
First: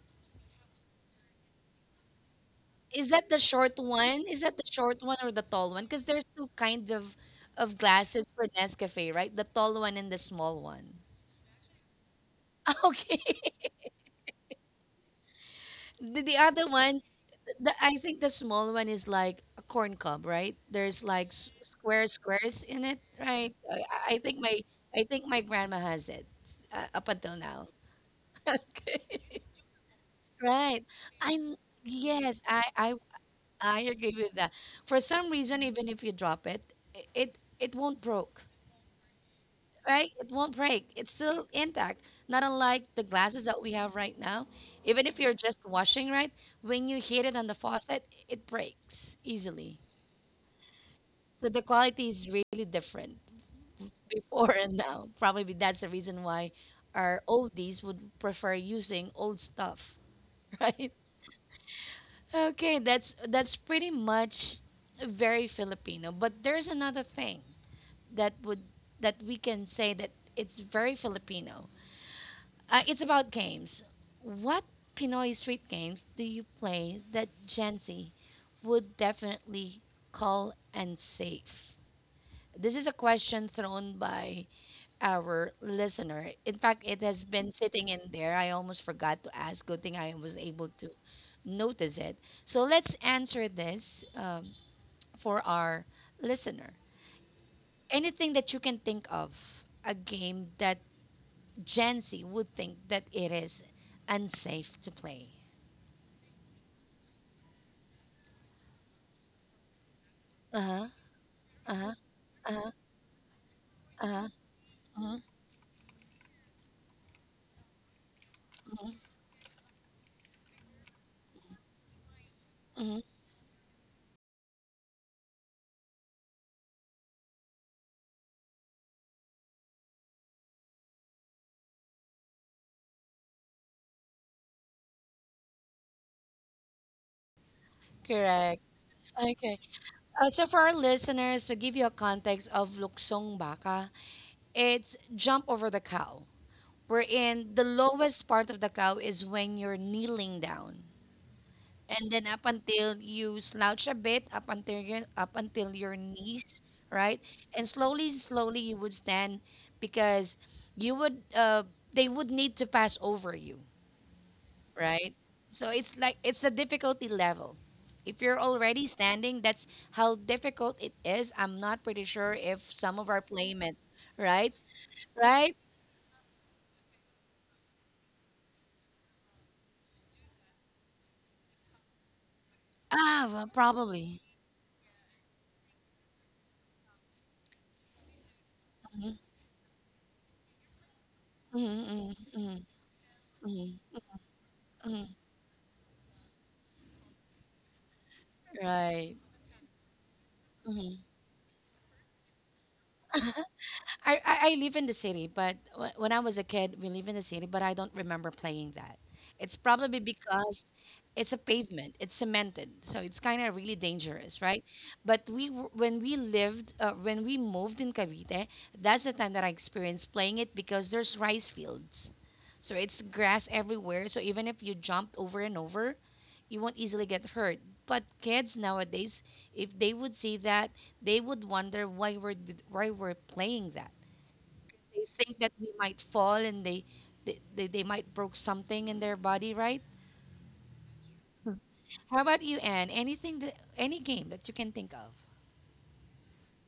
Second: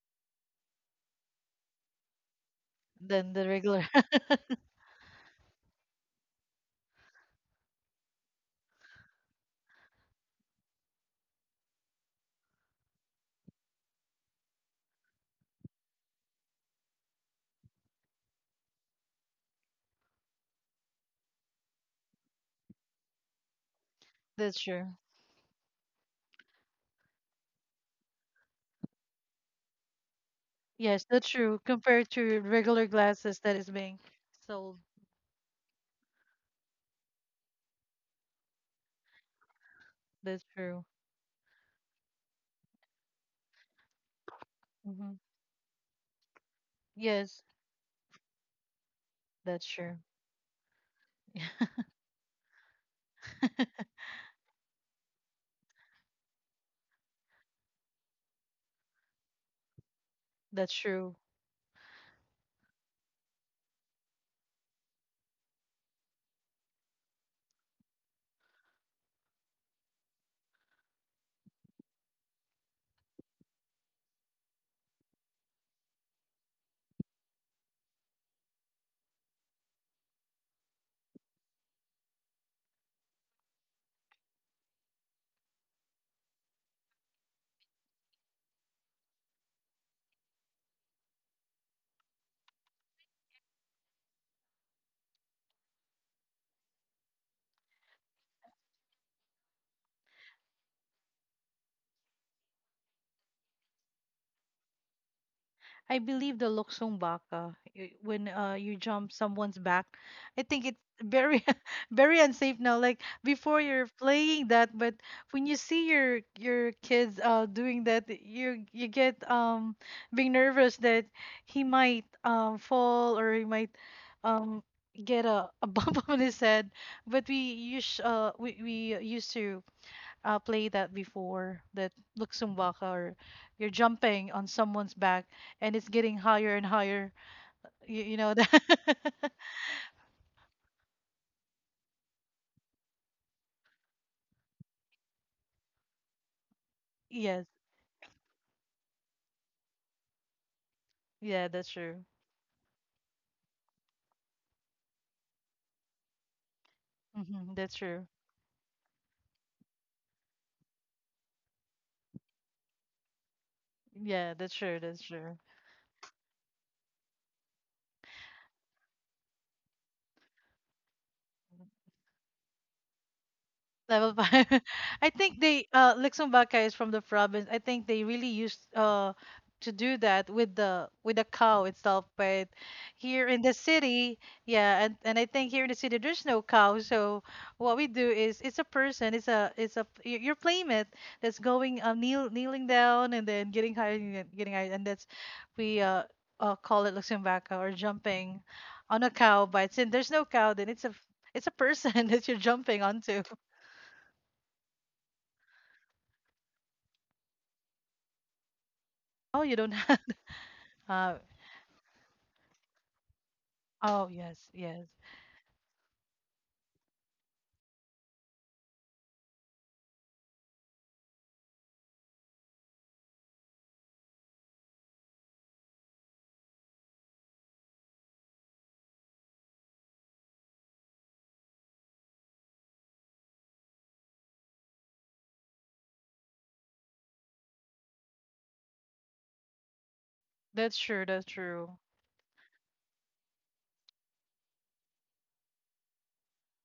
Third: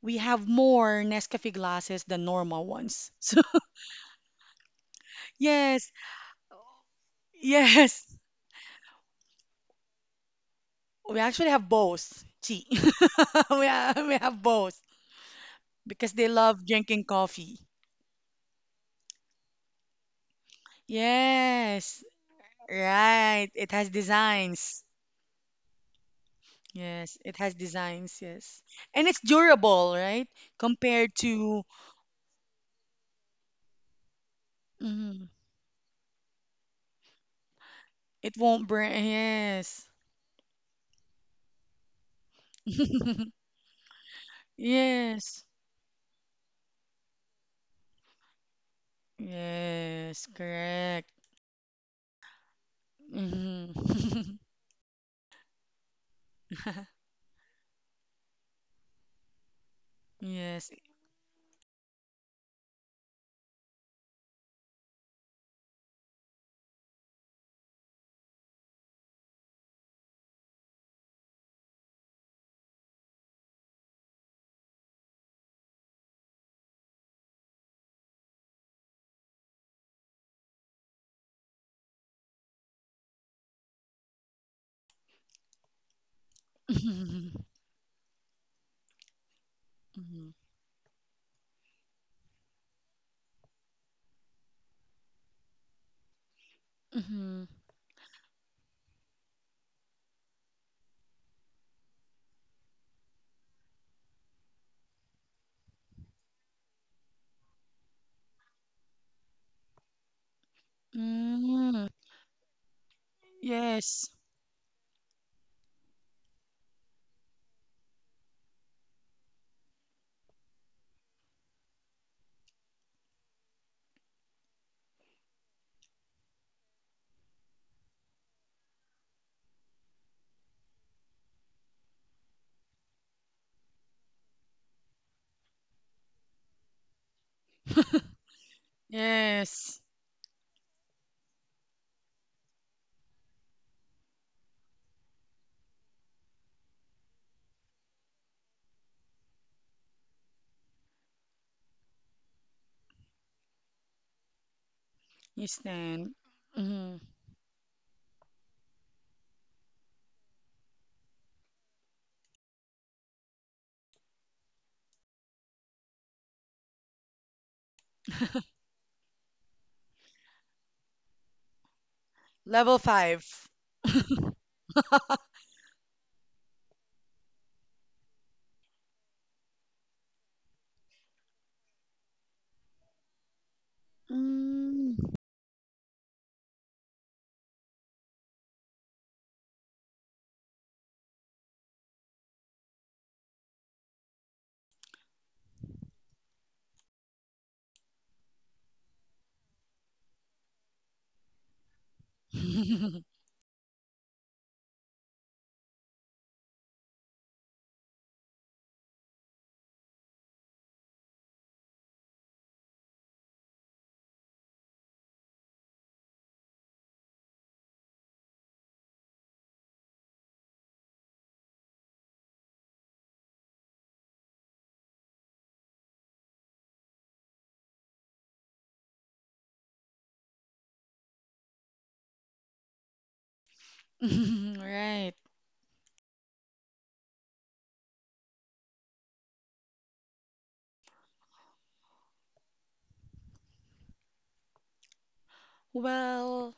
C: we have more Nescafe glasses than normal
A: is
C: ones. *laughs*
A: that
B: Then
A: the
C: So
B: the
A: short
B: regular. *laughs*
A: one? Is that the short one or the tall one?
C: yes,
A: Because there's two kinds of of
C: yes,
A: glasses for Nescafe, right? The tall one and the small one.
C: we actually have both. Gee,
A: *laughs*
C: *laughs*
A: Okay.
C: we have, we have both because
A: The,
C: they
A: the
C: love
A: other one.
C: drinking coffee.
A: The, I think the small one is like a corn cob, right? There's like s-
C: Yes,
A: square squares in it,
C: right.
A: right?
C: It
A: I,
C: has
A: I I think
B: That's
A: my
C: designs.
B: true.
A: I think my grandma has it uh, up
C: Yes, it
A: until
C: has
A: now.
C: designs,
A: *laughs*
C: yes. And it's
A: Okay.
C: durable, right?
A: Right.
B: Yes,
C: Compared
B: that's
A: I
B: true.
A: kn-
C: to,
B: Compared to
A: yes, I
B: regular
A: I
B: glasses that is
A: I
B: being
A: agree with that.
B: sold,
A: For
C: Mhm.
A: some reason, even if you drop it, i- it it won't
C: It
A: broke,
C: won't burn. Yes.
A: right? It
B: that's
A: won't
B: true.
A: break. It's still intact. Not unlike the glasses
C: *laughs*
A: that we have right now. Even
B: Hmm.
A: if you're
C: Yes.
A: just washing, right? When you hit it
B: Yes,
A: on the faucet, it breaks
B: that's
A: easily.
B: true.
C: Yes, correct.
A: So the quality is really different
B: *laughs*
A: *laughs*
C: Mhm.
A: before and now. Probably that's the reason why
C: *laughs*
A: our oldies would prefer using old stuff, *laughs*
C: Yes.
B: That's
A: right?
B: true.
A: Okay, that's that's pretty much very Filipino. But there's another thing that would that we can say that it's very Filipino. Uh, it's about games. What Pinoy street games do you play that Gen Z would definitely call and safe? This is a question thrown by our listener. In fact, it has been
C: *laughs*
A: sitting in there. I almost forgot to ask. Good thing
C: Mhm.
A: I was
C: Mhm.
A: able to notice it. So let's answer this um, for our listener.
C: Mhm.
A: Anything that you can think of, a game that Gen Z would think that it is unsafe to play.
B: I believe the Luksong Baka, y- when uh, you jump someone's back, I
A: Uh
B: think it's
A: huh.
B: very,
A: Uh huh.
C: Mm.
B: *laughs* very
A: Uh
B: unsafe
A: huh.
B: now. Like before, you're
C: Yes.
A: Uh
B: playing that, but
A: huh.
B: when you see your your kids uh doing that, you you
A: Mm-hmm,
B: get um being nervous that he might um
A: mm-hmm.
B: fall or he might um get a, a bump *laughs* on his head. But we use uh we we used to uh, play that before that Luxumbaka or you're jumping on someone's back and it's getting higher and higher. You, you
C: *laughs*
B: know
A: Correct.
B: that?
A: Okay.
C: Yes.
A: Uh, so for our listeners, to give you a context of Luksong Baka, it's jump over the cow,
B: *laughs* Yes.
A: wherein the lowest part of the cow is when you're kneeling down,
B: Yeah, that's
A: and
B: true.
A: then up until you slouch a bit, up until your up
C: You
A: until your
C: stand.
A: knees,
C: Mhm.
A: right?
B: Hmm,
A: And
B: that's true.
A: slowly slowly you would stand, because you would uh, they would need to pass over you,
B: Yeah, that's true. That's
A: right?
B: true.
A: So it's like it's the difficulty level. If you're already standing, that's how difficult it is. I'm not pretty sure if
C: Level
A: some of our
C: five.
A: playmates,
B: Level five.
A: right,
B: *laughs* I think
A: right.
B: they uh Luxembourg is from the province. I think they really used uh to do that with the with the cow itself. But
A: Ah,
B: here in
A: well,
B: the city,
A: probably.
B: yeah, and,
C: Mm.
B: and I think here in the city there's no cow. So what we do is it's a person,
A: Mm-hmm.
B: it's a it's a y- your playmate that's
A: Mhm,
B: going um
A: mhm,
B: kneel, kneeling
A: mhm,
B: down and then getting
A: mhm,
B: higher and then getting higher, and that's
A: mhm.
B: we uh, uh call it Luxembourg or jumping on a
A: Right.
B: cow. But since there's no cow, then it's a
A: Mhm.
B: it's a person *laughs* that you're jumping onto.
C: *laughs*
A: I, I I live in the city, but wh- when I was a kid, we live in the city, but I don't remember playing that.
B: Oh, you
A: It's
B: don't
A: probably
B: have. *laughs*
A: because
B: Uh,
A: it's a pavement, it's cemented, so it's kind of really
B: oh,
A: dangerous,
B: yes,
A: right?
B: yes.
A: But we w- when we lived, uh, when we moved in Cavite, that's the time that I experienced playing it because there's rice fields, so it's grass everywhere. So even if you jumped over and over, you won't easily get hurt. But kids nowadays, if they would see that, they would wonder why we're d- why we're playing that. They
C: Right.
A: think that we might fall, and they they, they, they might broke something in their body, right?
B: That's true. That's true.
A: How about you, Anne? Anything that any game that you can think of?
C: Well,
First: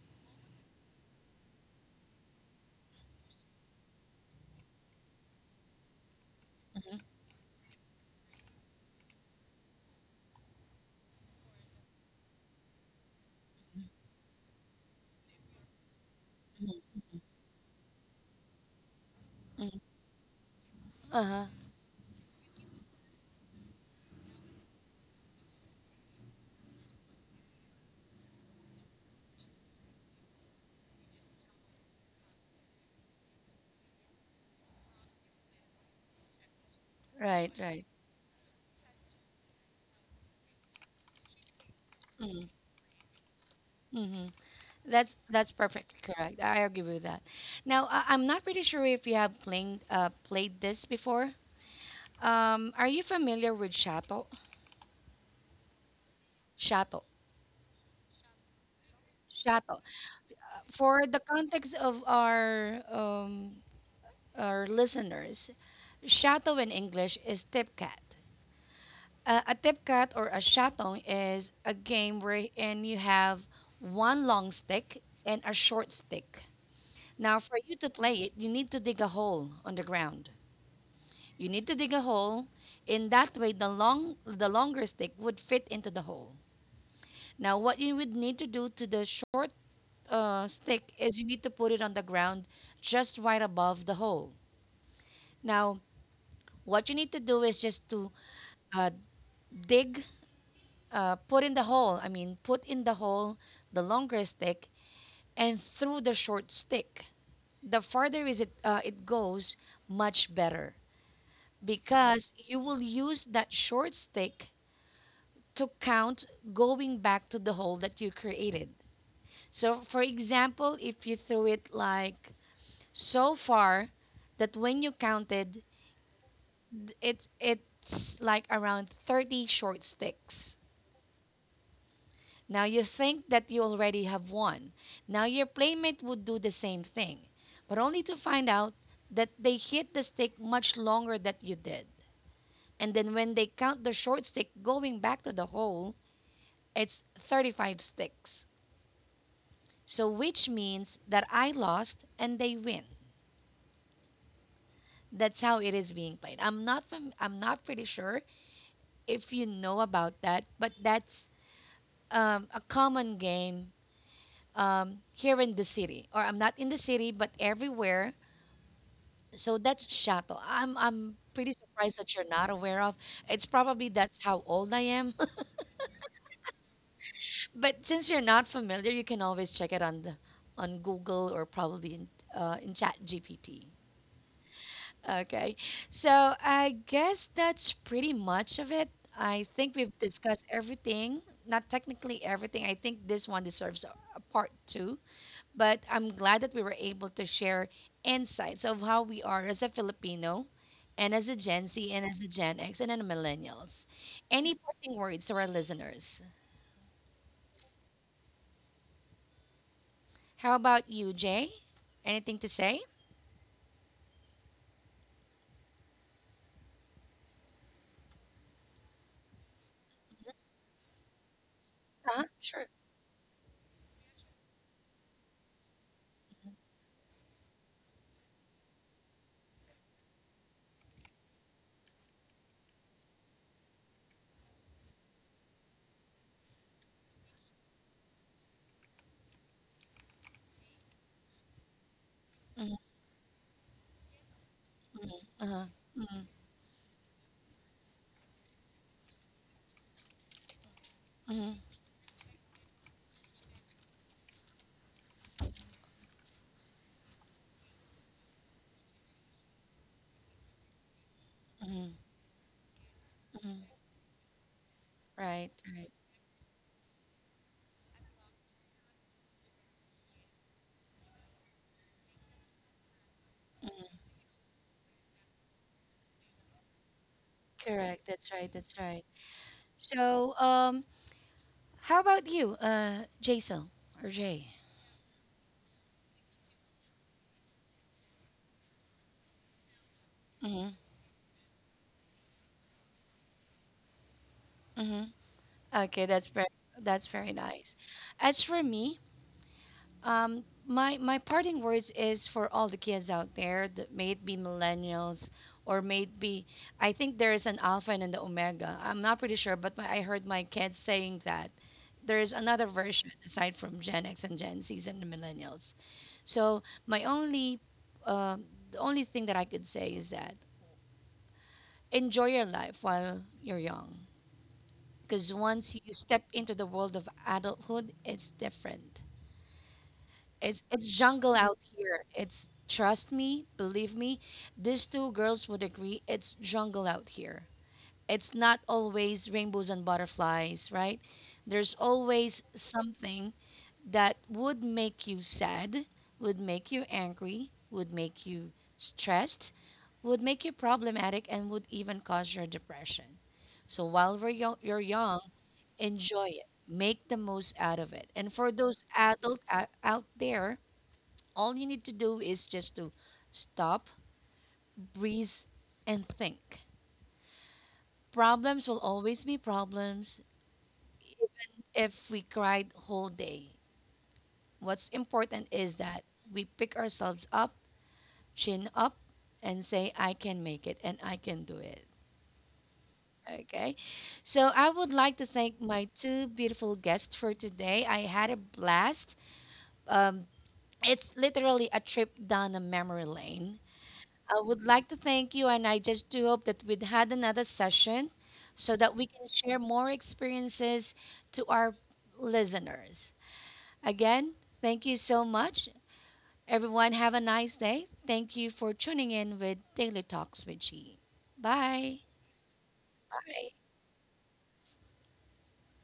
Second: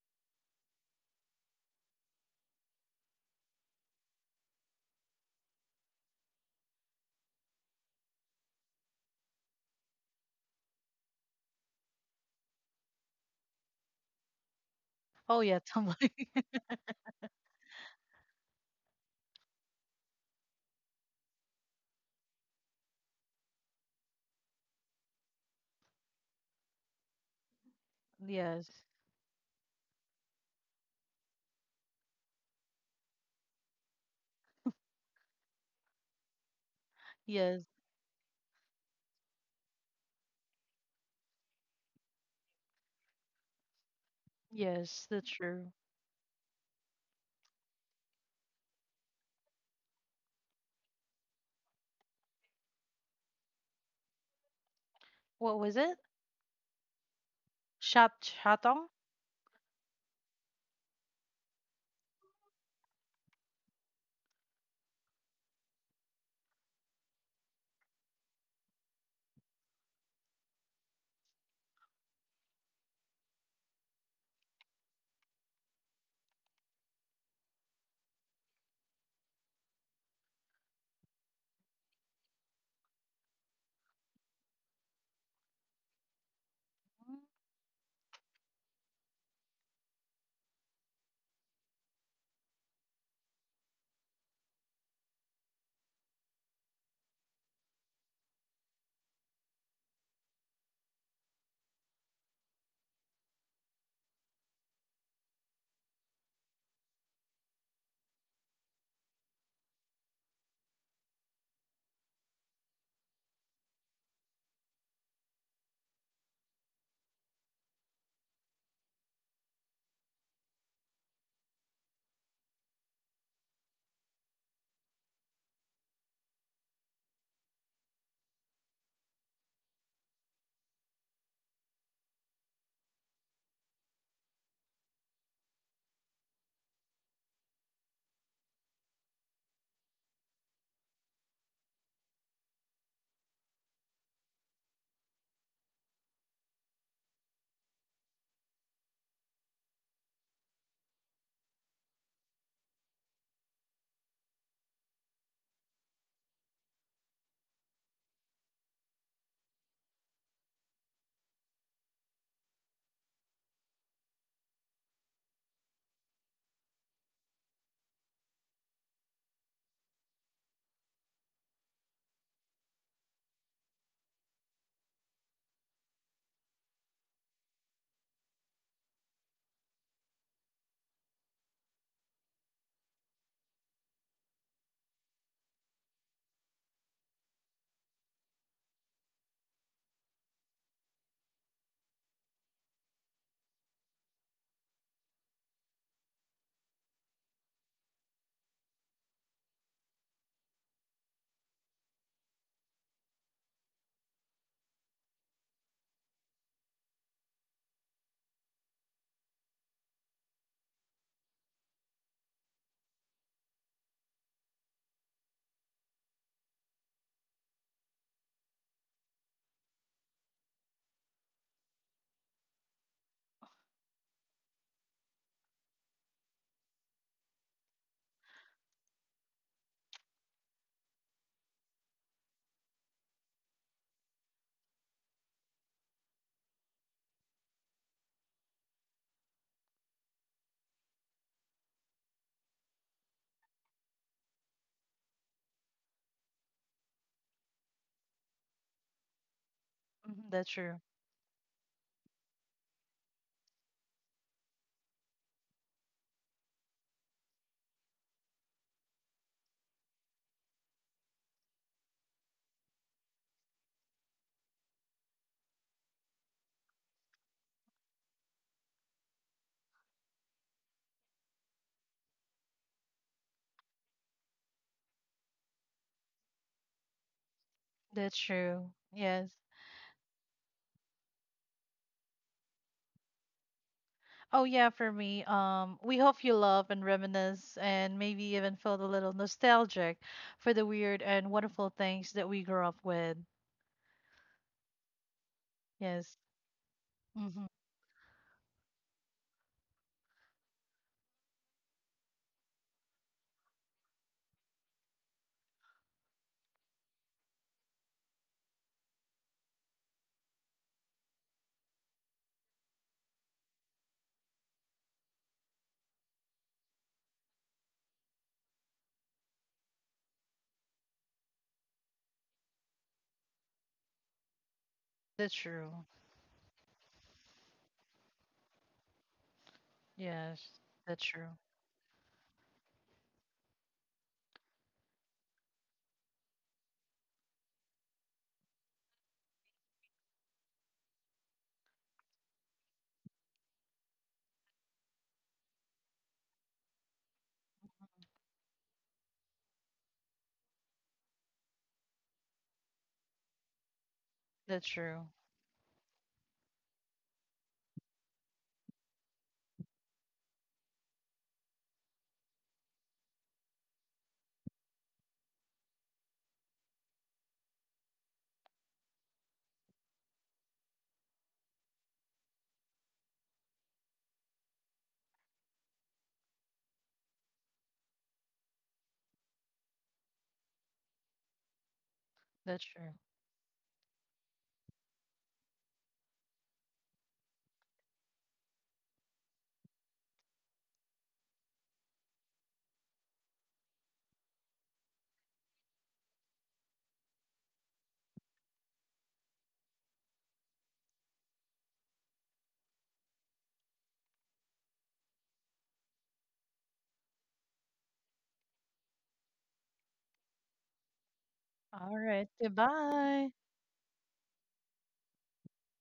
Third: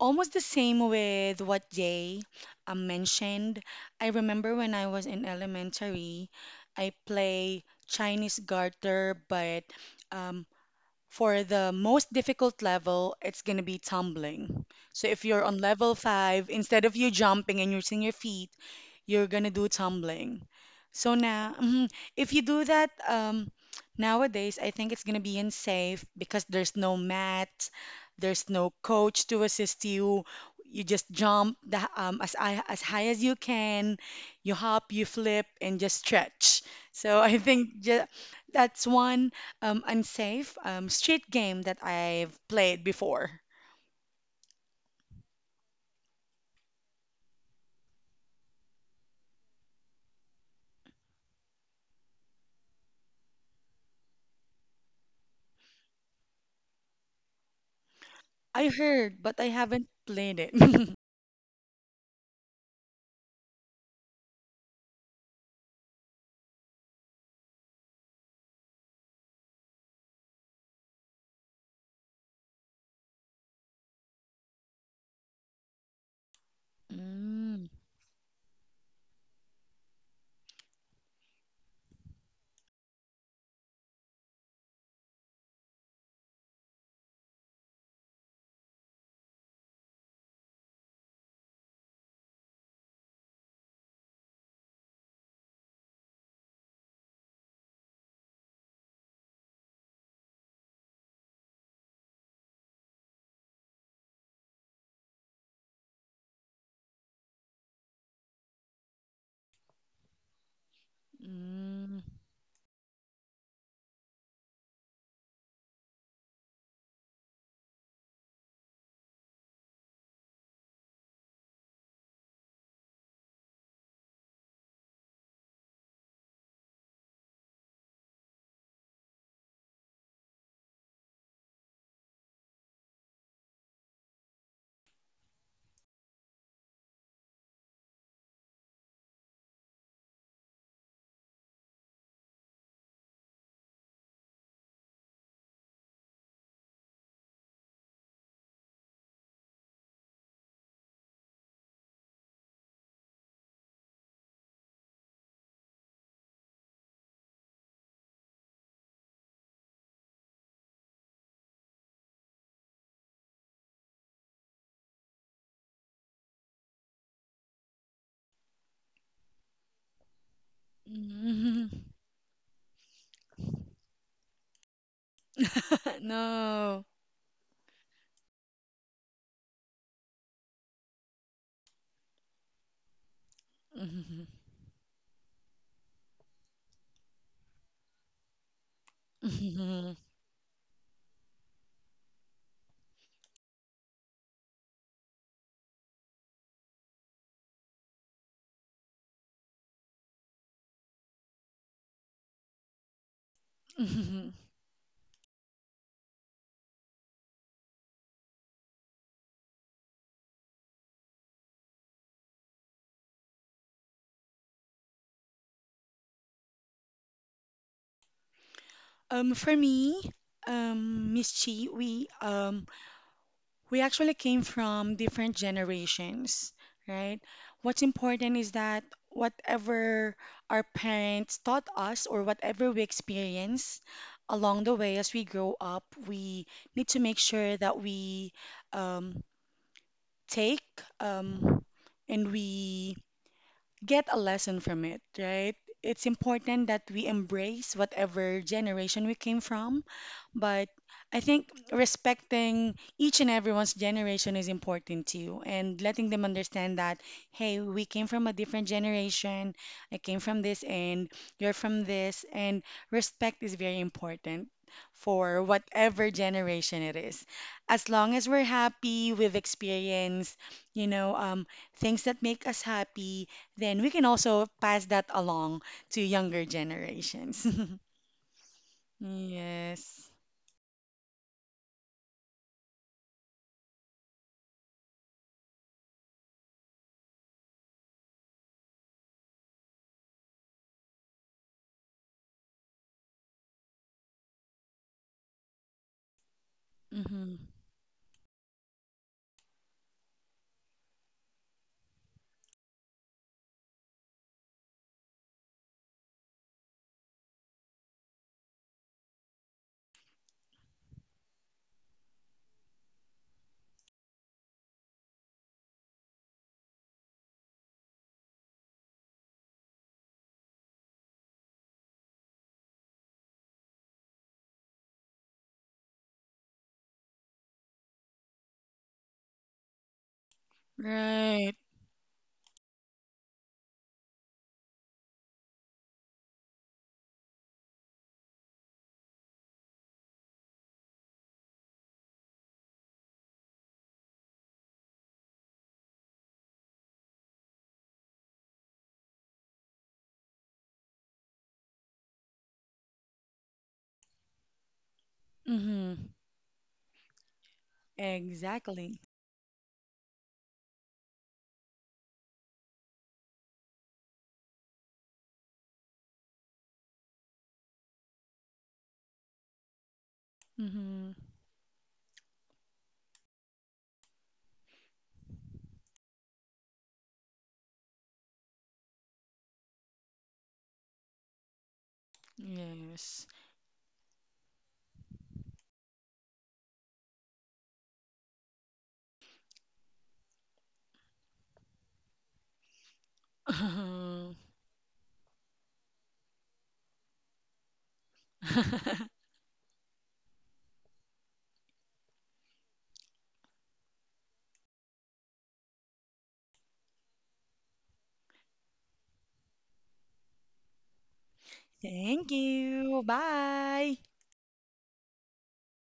C: almost the same with what Jay um, mentioned. I remember when I was in elementary, I
A: Mm-hmm,
C: play Chinese garter, but um, for the most difficult level, it's going to be tumbling. So if
B: Oh,
C: you're on
B: yeah,
C: level
B: Tumblr. *laughs*
C: five, instead of you jumping and using your feet, you're going to do
A: hmm.
C: tumbling. So
A: Uh-huh.
C: now, mhm, if you do that um, nowadays, I think it's going to be unsafe because there's no mat, there's no
B: Yes,
C: coach to assist you. You just jump the, um, as, I, as high as you can, you hop, you flip, and just stretch. So *laughs* I
A: Right,
B: yes,
C: think
A: right.
C: ju- that's one. Um, Unsafe, um, street game that I've played before.
A: Mm-hmm.
B: yes.
A: That's
B: That's
A: that's
B: true.
A: perfectly correct. I agree with that. Now, I, I'm not pretty sure if you have playing uh played this before. Um, are you familiar with Shato?
B: What was it?
A: Shato.
B: Shop
C: I
B: Chatong?
C: heard, but I
A: Shato. Uh,
C: haven't played it. *laughs*
A: For the context of our um our listeners, Shato in English is tipcat. Uh, a tipkat or a shatong is a game wherein you have one long stick and a short stick. Now,
C: Mm,
A: for you to play it, you need to dig a hole on the ground. You need to dig a hole. In that way, the long, the longer stick would fit into the hole. Now, what you would need to do to the short uh, stick is you need to put it on the ground just right above the hole. Now, what you need to do is just to uh, dig uh, put in the hole. I mean, put in the hole the longer stick and through the short stick. The farther is it uh, it goes, much better,
C: mm,
A: because you will use that short stick to count going back to the hole that you created. So, for example, if you threw it like so far that when you counted, th- it it's like around thirty short sticks. Now you think that you already have won. Now your playmate would do the same thing, but only to find out that they hit the stick much longer than you did. And then when they count the short stick going back to the hole, it's thirty-five sticks. So which means that I lost and they win. That's how it is being played. I'm not fam- I'm not pretty sure if you know about that, but that's um, a common game um, here in the city, or I'm not in the city, but everywhere. So that's Shato. I'm I'm pretty
C: mm.
A: surprised that you're not aware of. It's probably that's how old I am. *laughs*
C: *laughs* No.
A: But since you're not familiar, you can always check it on the on Google, or probably in uh, in Chat G P T.
C: Mhm,
A: Okay. So I guess that's pretty much of it. I think
C: mhm,
A: we've discussed everything. Not technically everything. I think this one deserves a a part two. But I'm glad that we were able to share insights of how we are as a Filipino and as a Gen Z and as a Gen X and then the millennials.
C: mhm.
A: Any parting words to our listeners? How about you, Jay? Anything to say?
C: Um, for me, um, Miss Chi, we
A: Huh?
C: um,
A: Sure.
C: we actually came from different generations, right? What's important is that whatever our parents taught us or whatever we experience along the way as we grow up, we need to make sure that we um, take um, and
A: Mhm,
C: we get a lesson from it,
A: mhm,
C: right?
A: uh-huh,
C: It's
A: mhm,
C: important that we embrace whatever generation we came from,
B: Mhm, that's
C: but
B: true.
C: I think
A: mhm,
C: respecting each and everyone's generation is important too, and letting them understand that, hey, we came from a different generation, I came from this and you're from
A: mhm,
C: this, and respect is very
A: mhm.
C: important for
A: Right, right.
C: whatever generation it is. As long as we're happy, we've experienced, you know, um, things that make us happy, then we can also pass that along to younger generations.
A: Correct.
B: That's
A: That's right.
B: true.
A: That's right.
B: Yes.
C: *laughs* Yes.
A: So, um, how about you, uh, Jason or
B: Oh
A: Jay?
B: yeah, for me. Um, we hope you love and reminisce and maybe even feel a little nostalgic for the
A: Mm-hmm.
B: weird and wonderful things that we grew up with.
A: Mm-hmm. Okay,
B: Yes.
A: that's very that's very
C: Mm-hmm.
B: Mm-hmm.
A: nice. As for me, Um, my my parting words is for all the kids out there, that may it be millennials or may it be, I think there is an alpha and an omega. I'm not pretty sure, but my, I heard my kids saying that there is another version aside from Gen X and Gen Zs and the millennials. So my only uh, the only thing that I could say is that enjoy your life while you're young,
B: That's
A: because
B: true.
A: once you step into the world of adulthood, it's different.
B: Yes.
A: It's it's
B: That's true.
A: jungle
C: Right.
A: out here. It's Trust me, believe me, these two girls would agree. It's jungle out here. It's not always rainbows and butterflies, right? There's always something that would make you sad, would make you angry, would make you stressed, would make you problematic, and would even cause your depression. So while we're yo-
B: That's
A: you're
B: true.
A: young,
C: Mm-hmm.
A: enjoy it. Make the most out of it. And for those
C: Exactly.
A: adult o- out there, all you need to do is just to stop, breathe, and think. Problems will always be problems,
C: Mm-hmm.
A: even if we cried whole day. What's important is that we pick ourselves up, chin up, and say, I can make it and I can do it.
B: That's true.
C: Yes.
A: Okay. So I would like to thank my two beautiful guests for today. I had a blast. Um, it's literally a trip down a memory lane.
C: *laughs*
A: I would like to thank you, and I just do hope that we'd had another session so that we can share more experiences to our listeners. Again, thank you so much. Everyone, have a nice day. Thank you for tuning in with Daily Talks with G.
B: All
A: Bye.
B: right.
C: Thank you.
B: Goodbye.
A: Bye.
C: Bye.